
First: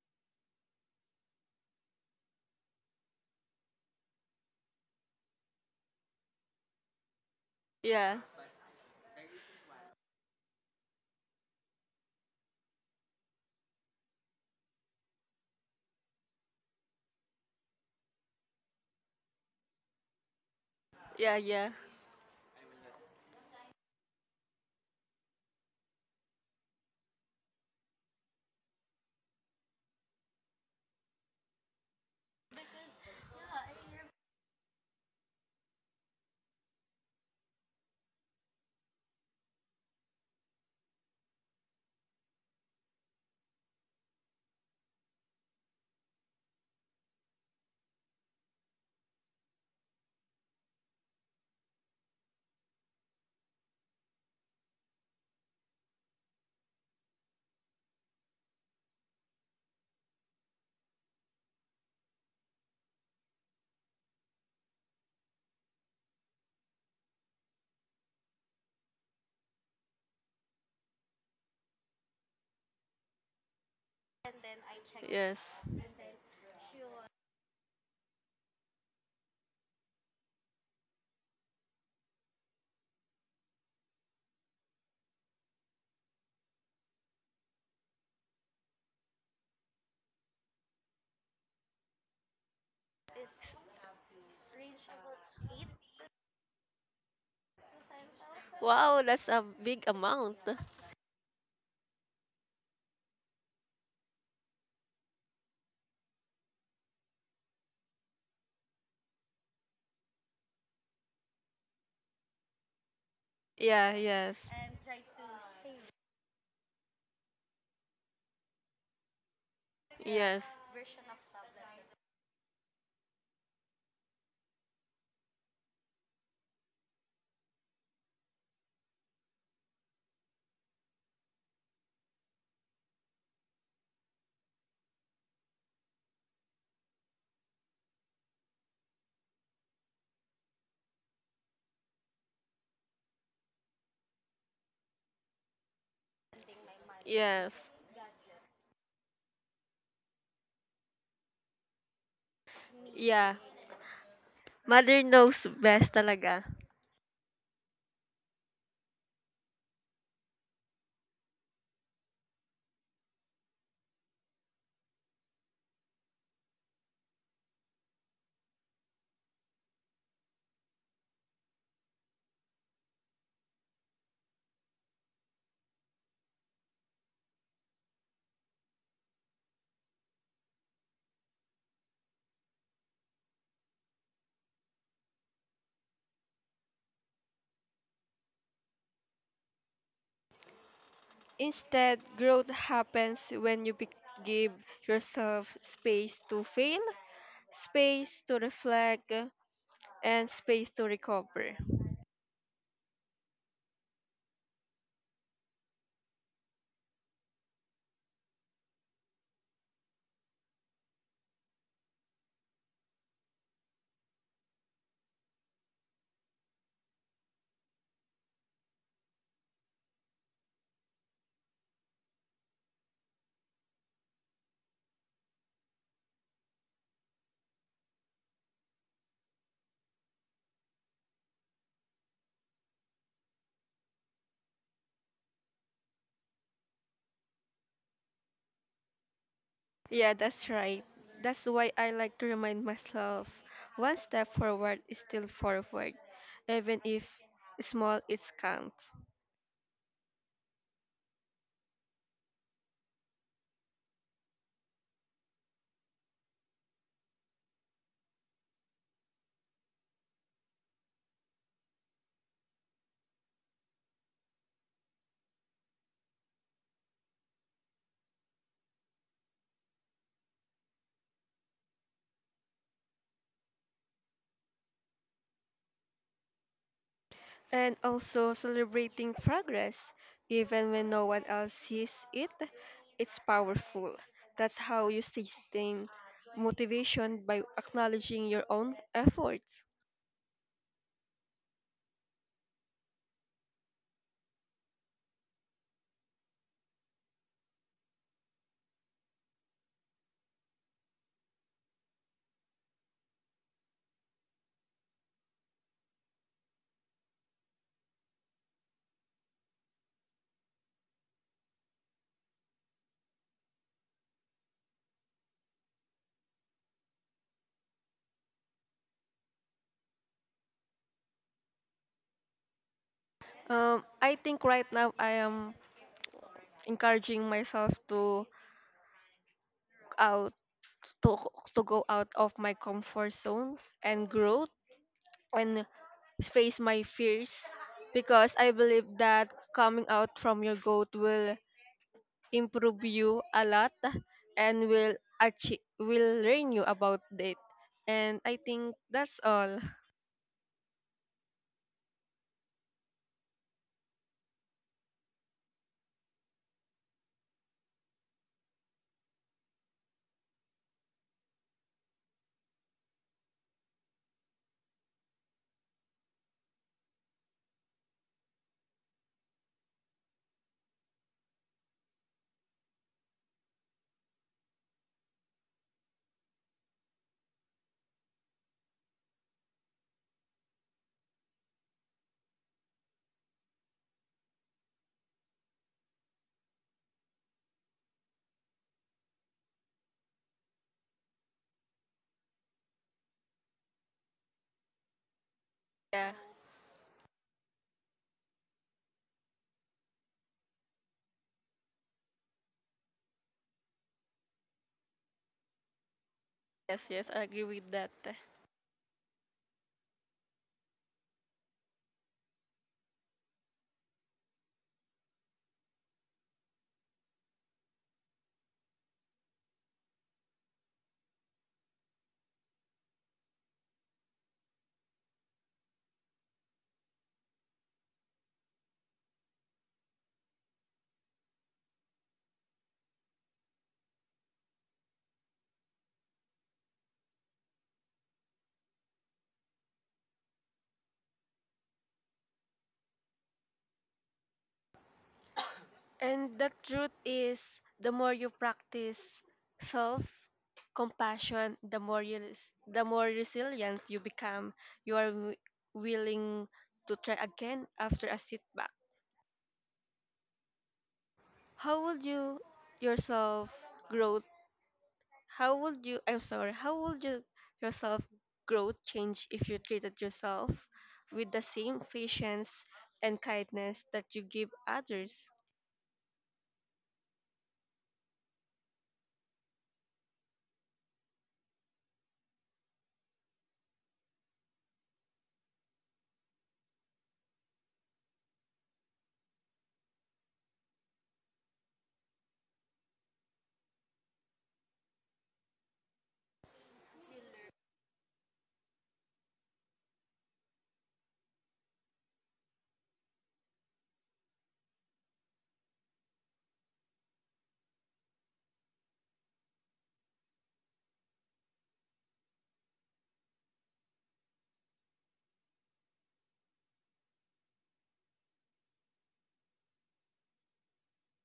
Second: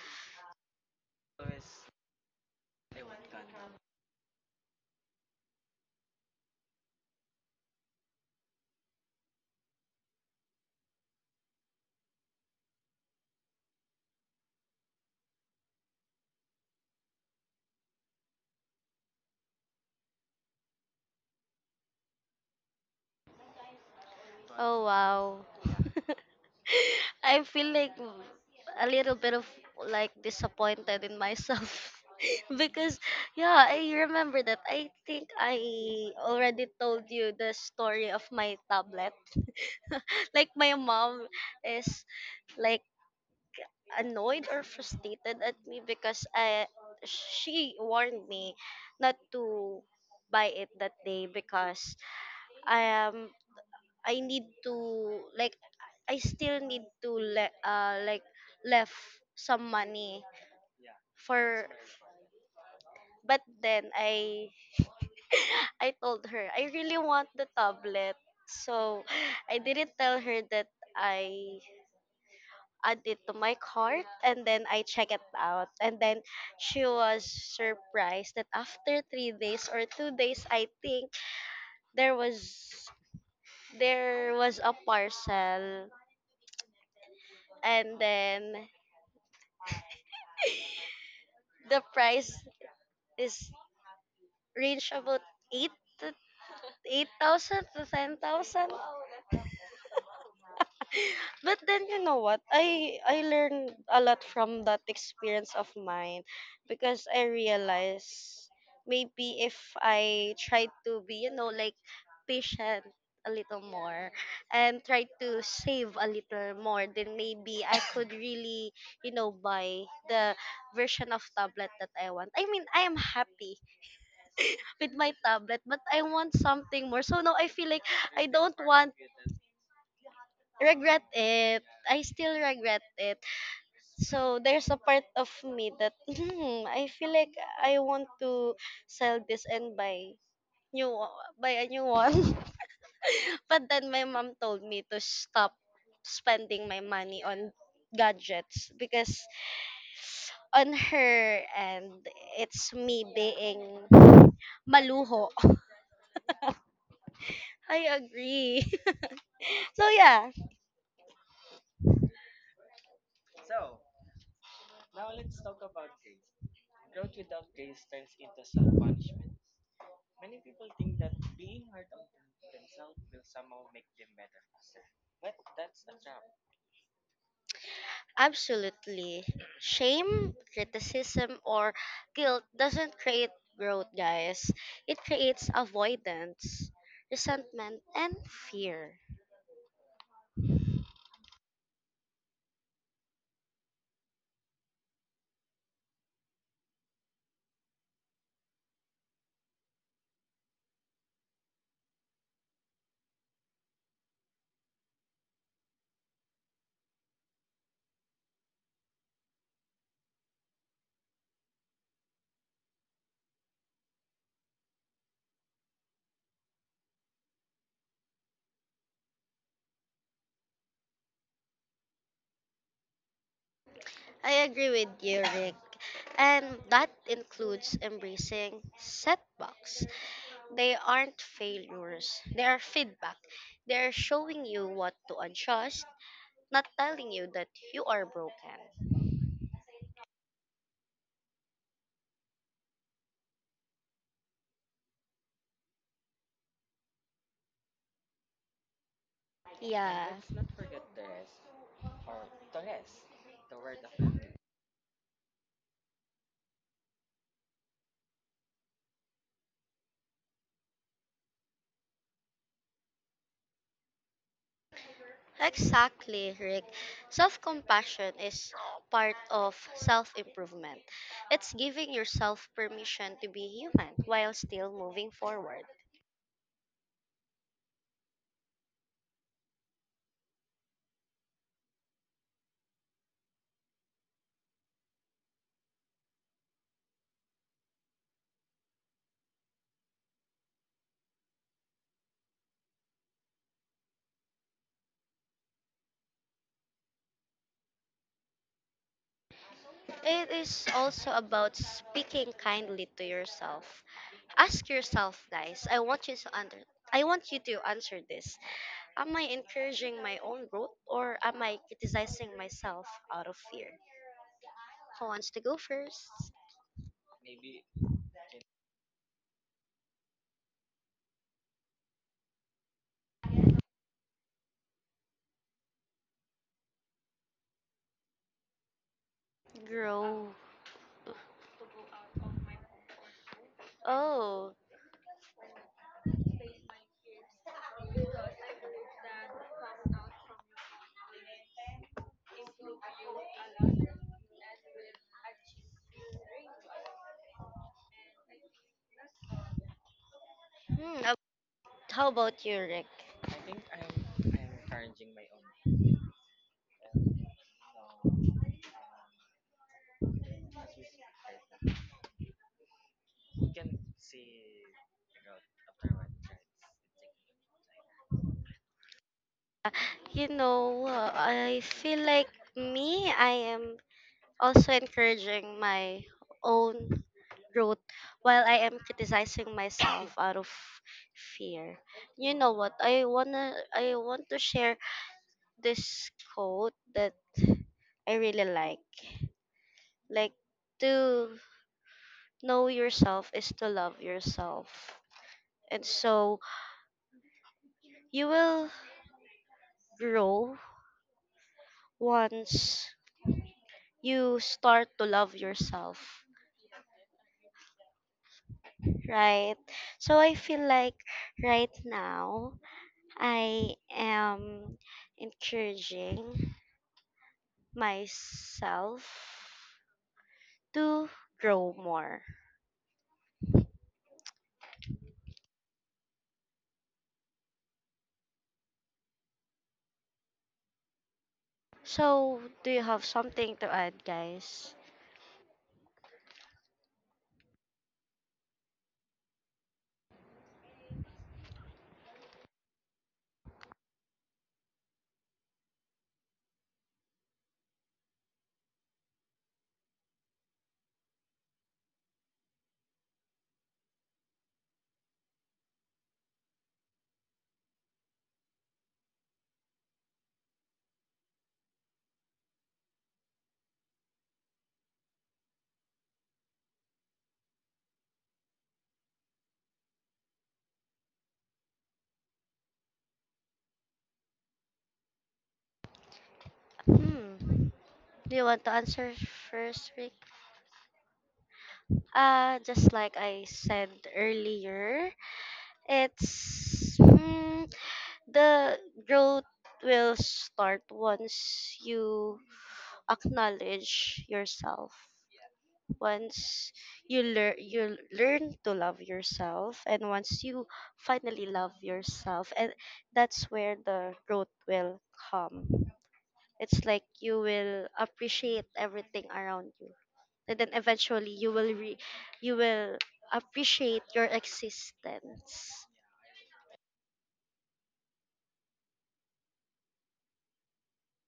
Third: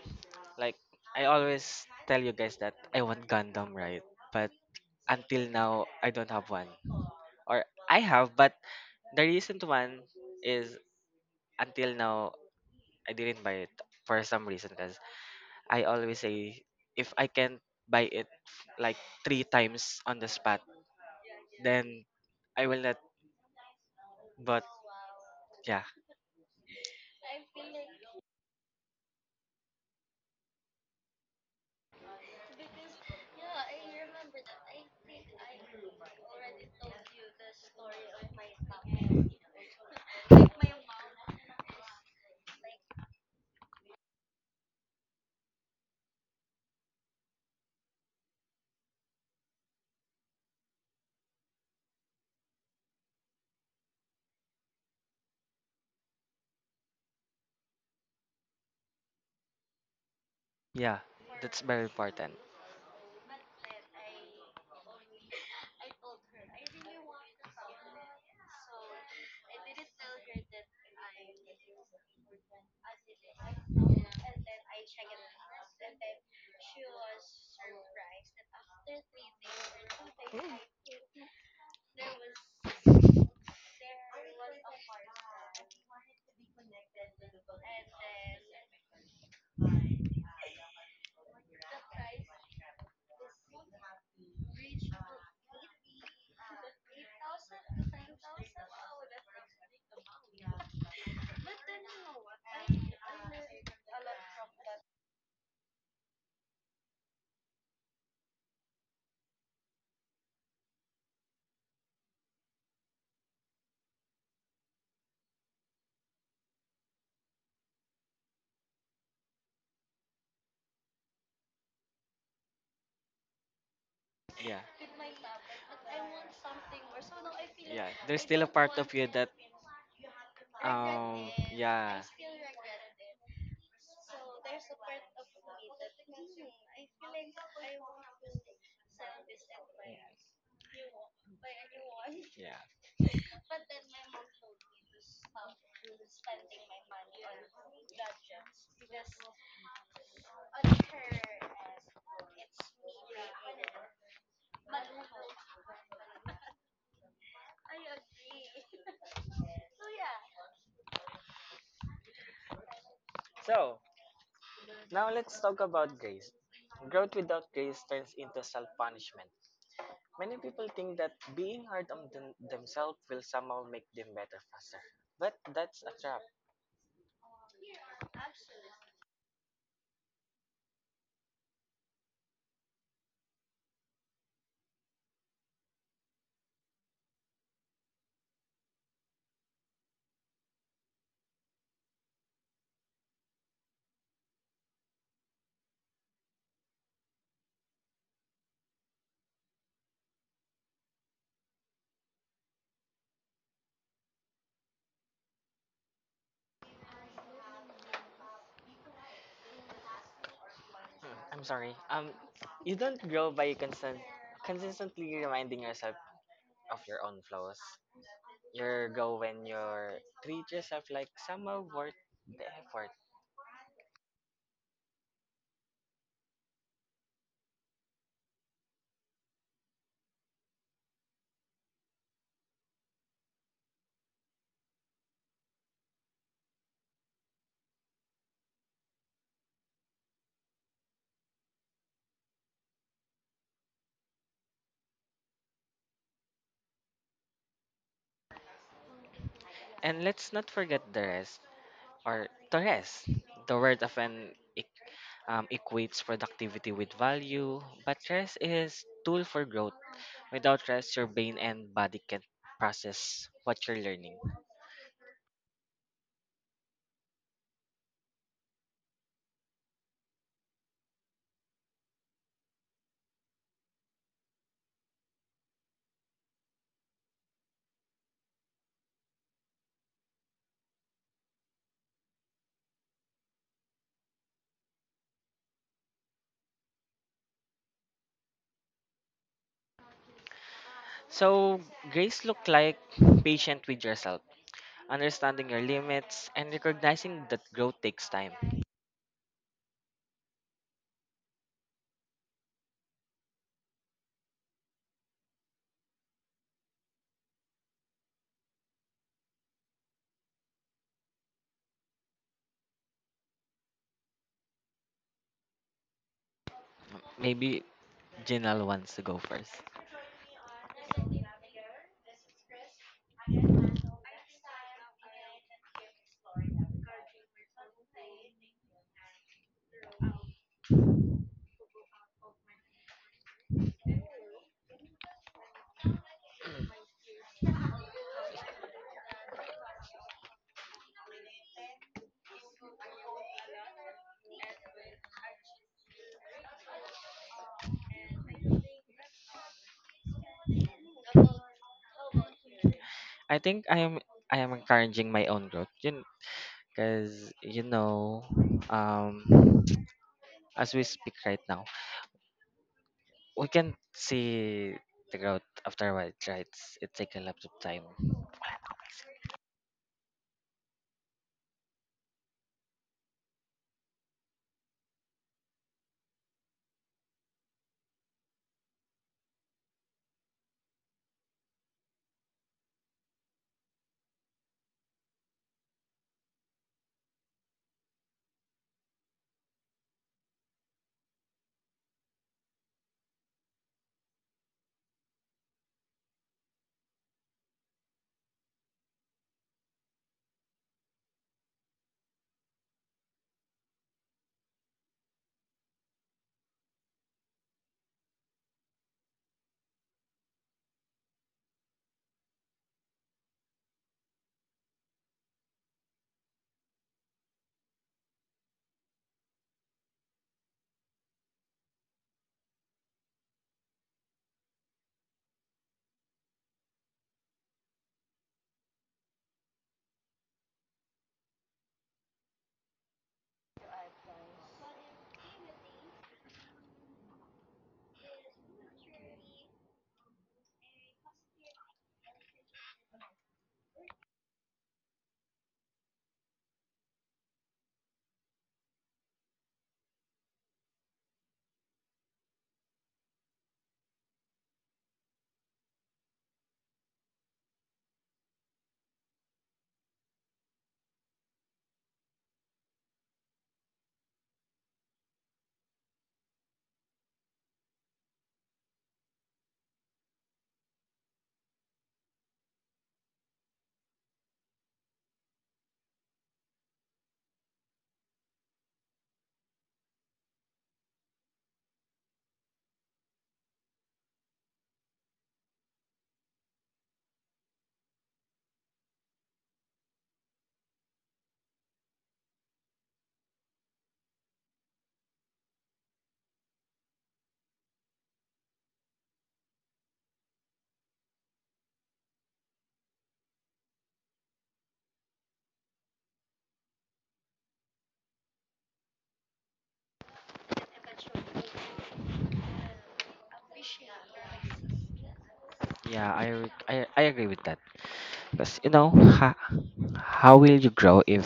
Like I always tell you guys that I want Gundam, right? But until now, I don't have one. Or I yeah, have, but the recent one is until now I didn't buy it for some reason. I always say if I can't buy it like three times on the spot, yeah, yeah. then I will not. But oh wow. yeah, [laughs] I feel like a little bit of like disappointed in myself [laughs] because yeah, I remember that. I think I already told you the story of my tablet. [laughs] Like my mom is like annoyed or frustrated at me because I she warned me not to buy it that day because I am I need to like I still need to like left some money yeah, that's for, very important. but then I [sighs] [laughs] I told her I really want the tablet. So I didn't tell her that I add it to my cart and then I check it Yes. out. And then she was surprised that after 3 days or 2 days I think there was there was a parcel and then the price is range about 8 to 8,000 to 10,000. Wow, that's a big amount. But then you know what? I learned a lot from that experience of mine because I realized maybe if I try to be, you know, like patient a little Yeah, more yes, and try to save a little more, then maybe I could really, you know, buy the yes, version of tablet that I want. I mean, I am happy Yeah, with my tablet, but I want something more. So now I feel like yeah. There's I still a don't part want of you that regret it. I yeah. still regret it. So there's a part of me that [laughs] hmm, I feel like I want to sell this and buy buy a new one. Yeah. [laughs] But then my mom told me to stop spending my money on yes, gadgets because on her and it's me yeah. being Mother maluho. knows best talaga. [laughs] I agree. [laughs] So yeah, So, now let's talk about grace. Growth without grace turns into self punishment. Many people think that being hard on themselves will somehow make them better faster. But that's a trap. absolutely. Shame, criticism, or guilt doesn't create growth, guys. It creates avoidance, resentment, and fear. Instead, growth happens when you give yourself space to fail, space to reflect, and space to recover. Hmm, I'm sorry. You don't grow by constant, consistently reminding yourself of your own flaws. You grow when you treat yourself like somehow worth the effort. I agree with you, Rick. And that includes embracing setbacks. They aren't failures, they are feedback. They're showing you what to adjust, not telling you that you are broken. Yeah, that's right. That's why I like to remind myself: one step forward is still forward, even if small, it counts. And And yeah. let's And not forget the rest, or the rest. The word often equates productivity with value, but rest is tool for growth. Without rest, your brain and body can't process what you're learning. exactly, Rick. Self compassion is part of self improvement. It's giving yourself permission to be human while still moving forward. And also celebrating progress even when no one else sees it, it's powerful. That's how you sustain motivation, by acknowledging your own efforts. So, grace look like patient with yourself, understanding your limits, and recognizing that growth takes time. It is also about speaking kindly to yourself. Ask yourself, guys, I want you to answer this. Am I encouraging my own growth or am I criticizing myself out of fear? Who wants to go first? Maybe Jinal wants to go first. I think right now I am encouraging myself Grow. out to, to go out of my comfort zone and growth Oh, and face my fears, because I believe that coming out from your goal will improve you a lot and will learn you about it, and I think that's all. hmm. How about you, Rick? I think I am encouraging my own growth. Because you know, um as we speak right now, we can see the growth afterwards, right? It's, it take a lot of time. You know, I feel like me, I am also encouraging my own growth while I am criticizing myself [coughs] out of fear. You know what? I want to share this quote that I really like. Like, to know yourself is to love yourself. And Yeah. so you will grow once you start to love yourself, Yes, yes, I agree with that. right? So I feel like right now I am encouraging myself to grow more. So do you have something to add, guys? And the truth is, the more you practice self compassion, the more resilient you become. You are willing to try again after a setback. How would you yourself grow How would you? I'm sorry. How would you yourself growth change if you treated yourself with the same patience and kindness that you give others? Hmm. Do you want to answer first, Rick? Just like I said earlier, it's hmm, the growth will start once you acknowledge yourself. Once you learn to love yourself, and once you finally love yourself, and that's where the growth will come. It's like you will appreciate everything around you, and then eventually you will you will appreciate your existence, Yeah, I agree with that. Because, you know, ha, how will you grow if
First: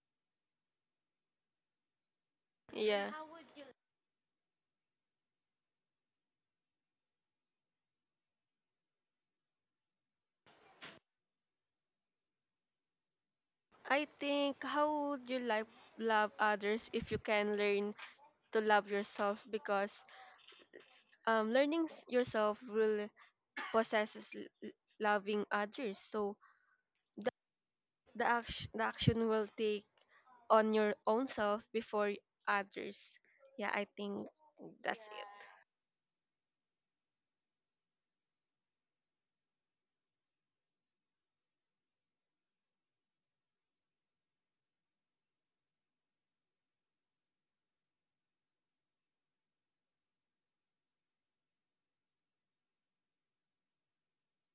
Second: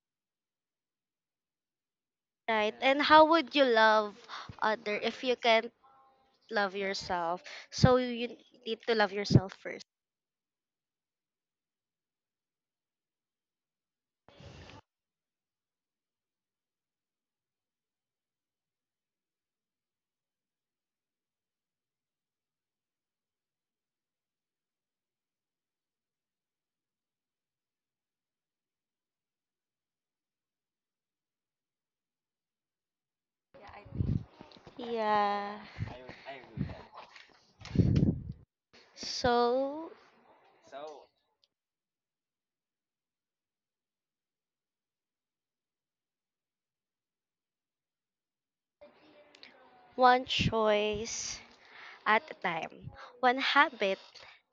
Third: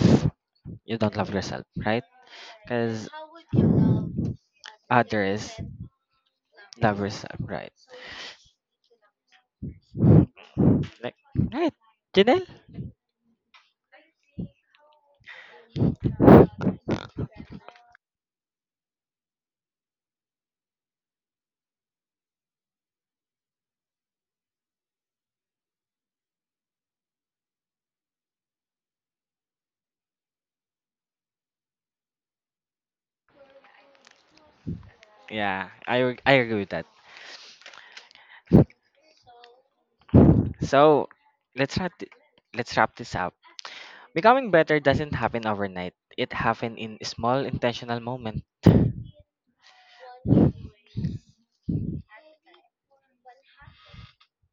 you don't love yourself, right? right? And Because Yeah. how would you love other if you others can't love love yourself, yourself, right? so you need to love yourself first. Like, right, Janelle? I think, how would you like love others if you can learn to love yourself? Because yourself will possesses loving others. So the action will take on your own self before others. Yeah, I think that's it. Yeah, Yeah, I agree with that. so So, let's wrap, th- let's wrap this up. Becoming better doesn't happen overnight. It happens in small intentional moments. one choice at a time, one habit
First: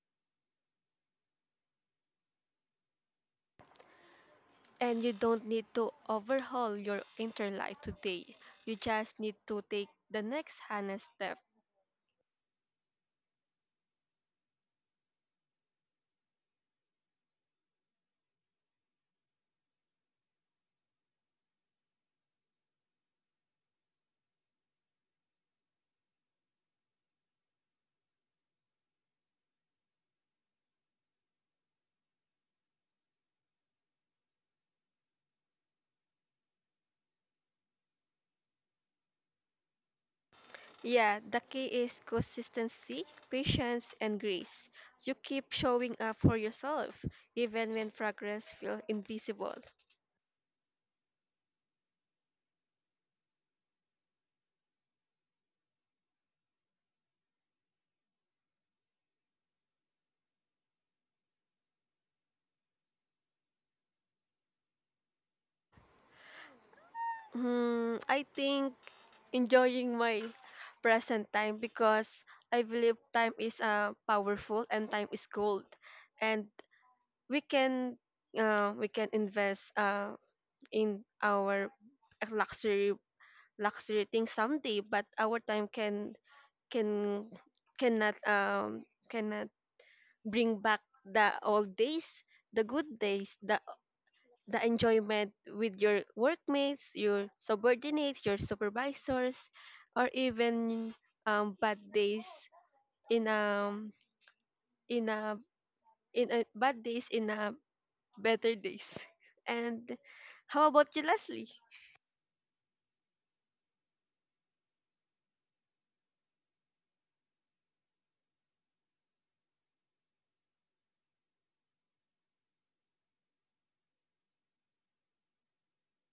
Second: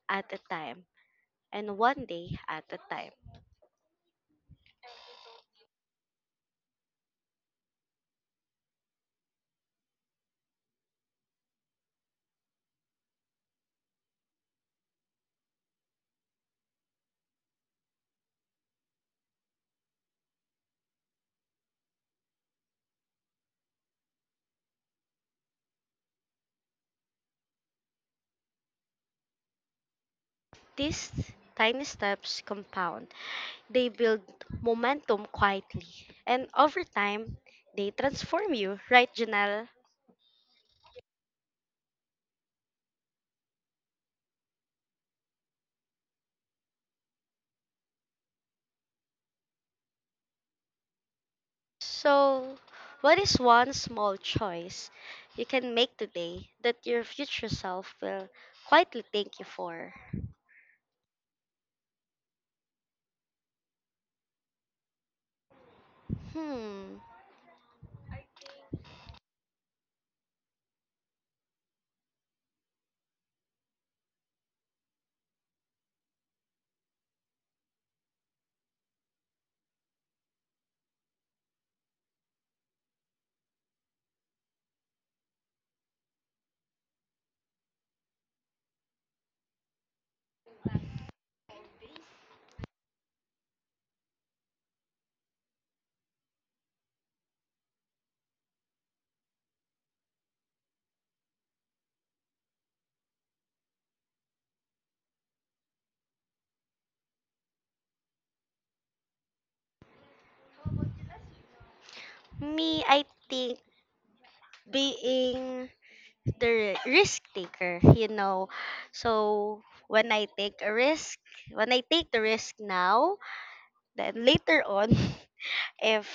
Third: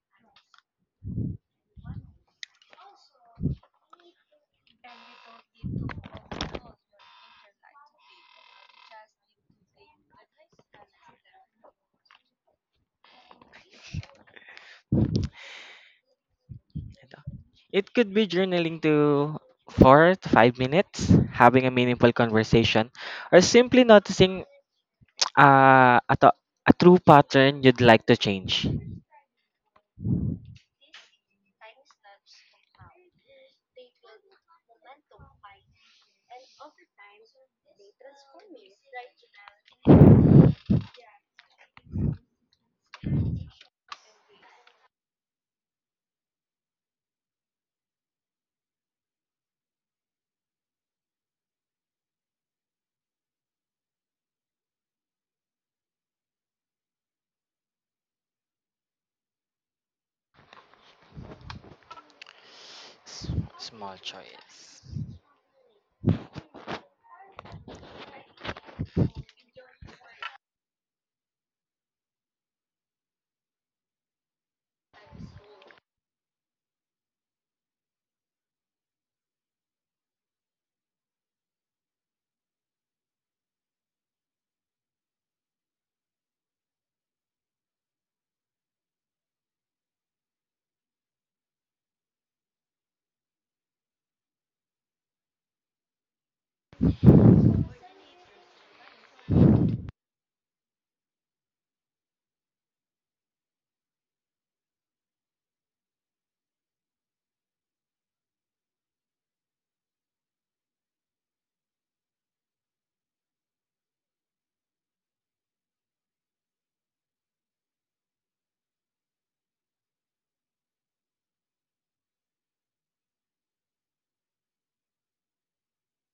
at a time, and one day at a time. And you don't need to overhaul your inner life today. You just need to take the next honest step. It could be journaling to 4 to 5 minutes, having a meaningful conversation, or simply noticing [tsk] uh, a, to- a true pattern you'd like to change. These tiny steps compound. They build momentum quietly, and over time, they transform you, right, Janelle? Yeah, the key is consistency, patience, and grace. You keep showing up for yourself, even when progress feels invisible. So, what is one small choice you can make today that your future self will quietly thank you for? S- Small choice. Hmm, Hmm, I think enjoying my present time, because I believe time is powerful and time is gold, and we can we can invest in our luxury luxury things someday, but our time can cannot um cannot bring back the old days, the good days, the enjoyment with your workmates, your subordinates, your supervisors, or even bad days, in a in a in a bad days, in a better days. [laughs] And how about you, Leslie? me, I think being the risk taker, you know. So when I take a risk, when I take the risk now, then later on, [laughs] if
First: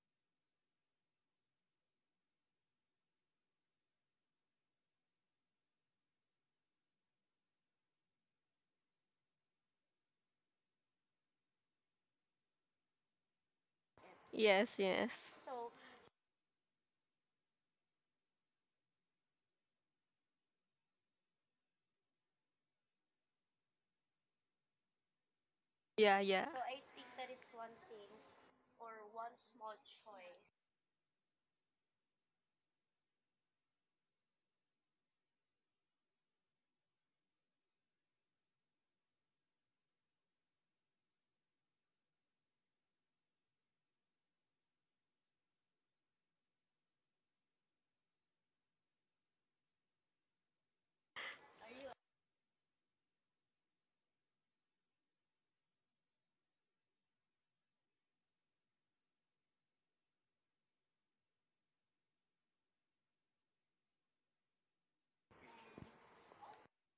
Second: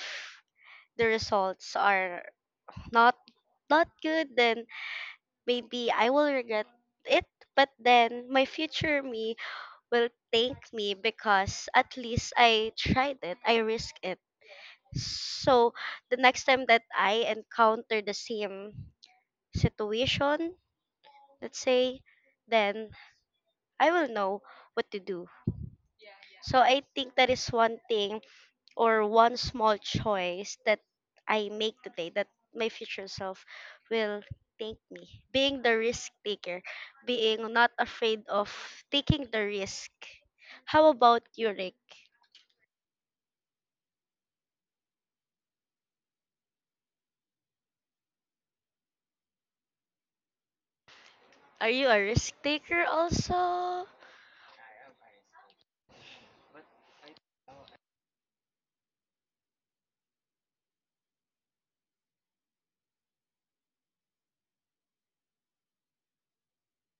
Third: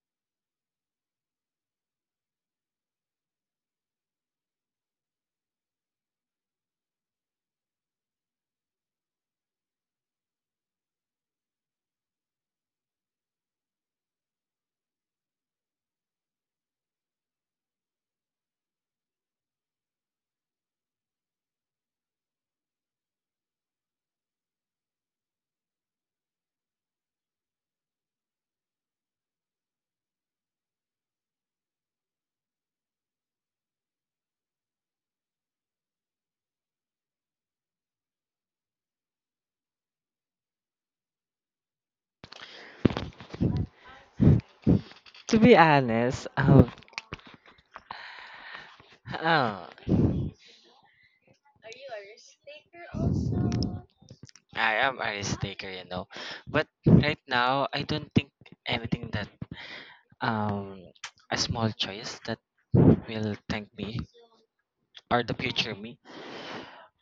the results are not not good, then maybe I will regret it. But then my future me will thank me because at least I tried it, I risked it. Yes, yes, So the next time that I encounter the same situation, let's say, then I will know what to do. yeah, yeah. So I think that is one thing or one small choice that I make today that my future self will thank me. Being the risk taker, being not afraid of taking the risk. How about you, Rick? To be honest, [laughs] ah, Are you a risk taker also? I am a risk taker, you know. But right now, I don't think anything that um a small choice that will thank me or the future me,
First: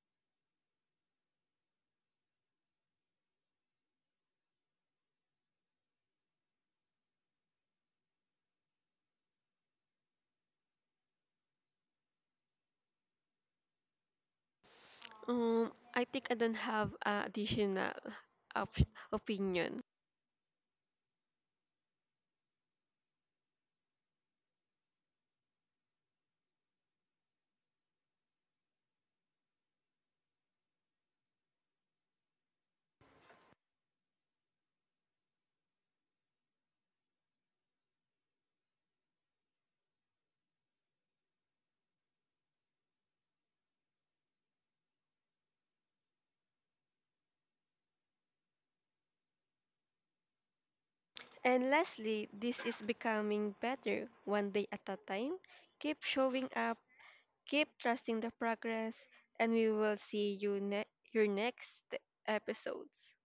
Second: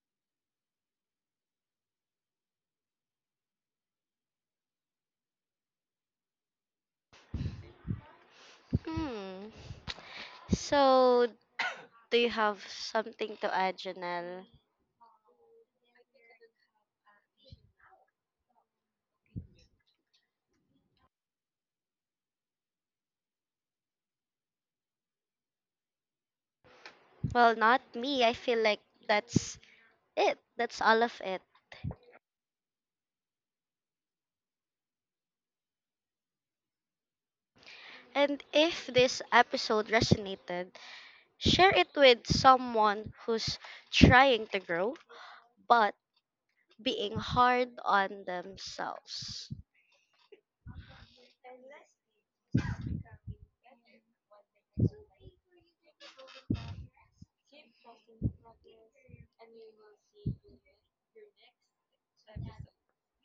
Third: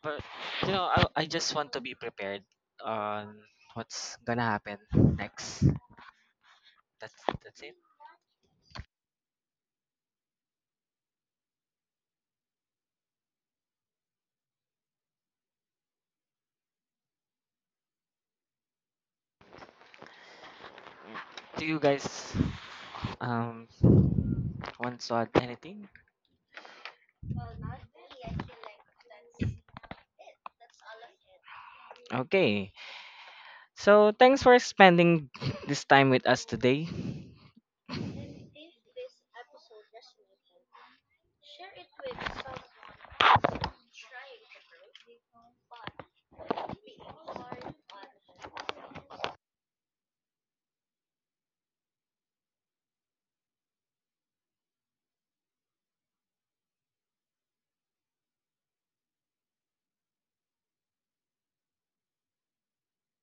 but you know, I just want to be prepared on what's gonna happen next. that's that's it. Hmm. So, do you have something to add, Janelle? Um, I think I don't have additional opinion. Do you guys um want to add anything? Well, not me. I feel like that's it. That's all of it. Okay, so thanks for spending this time with us today. And if this episode resonated, share it with someone who's trying to grow but being hard on themselves. And lastly, this is becoming better one day at a time. Keep showing up, keep trusting the progress, and we will see you your next episodes.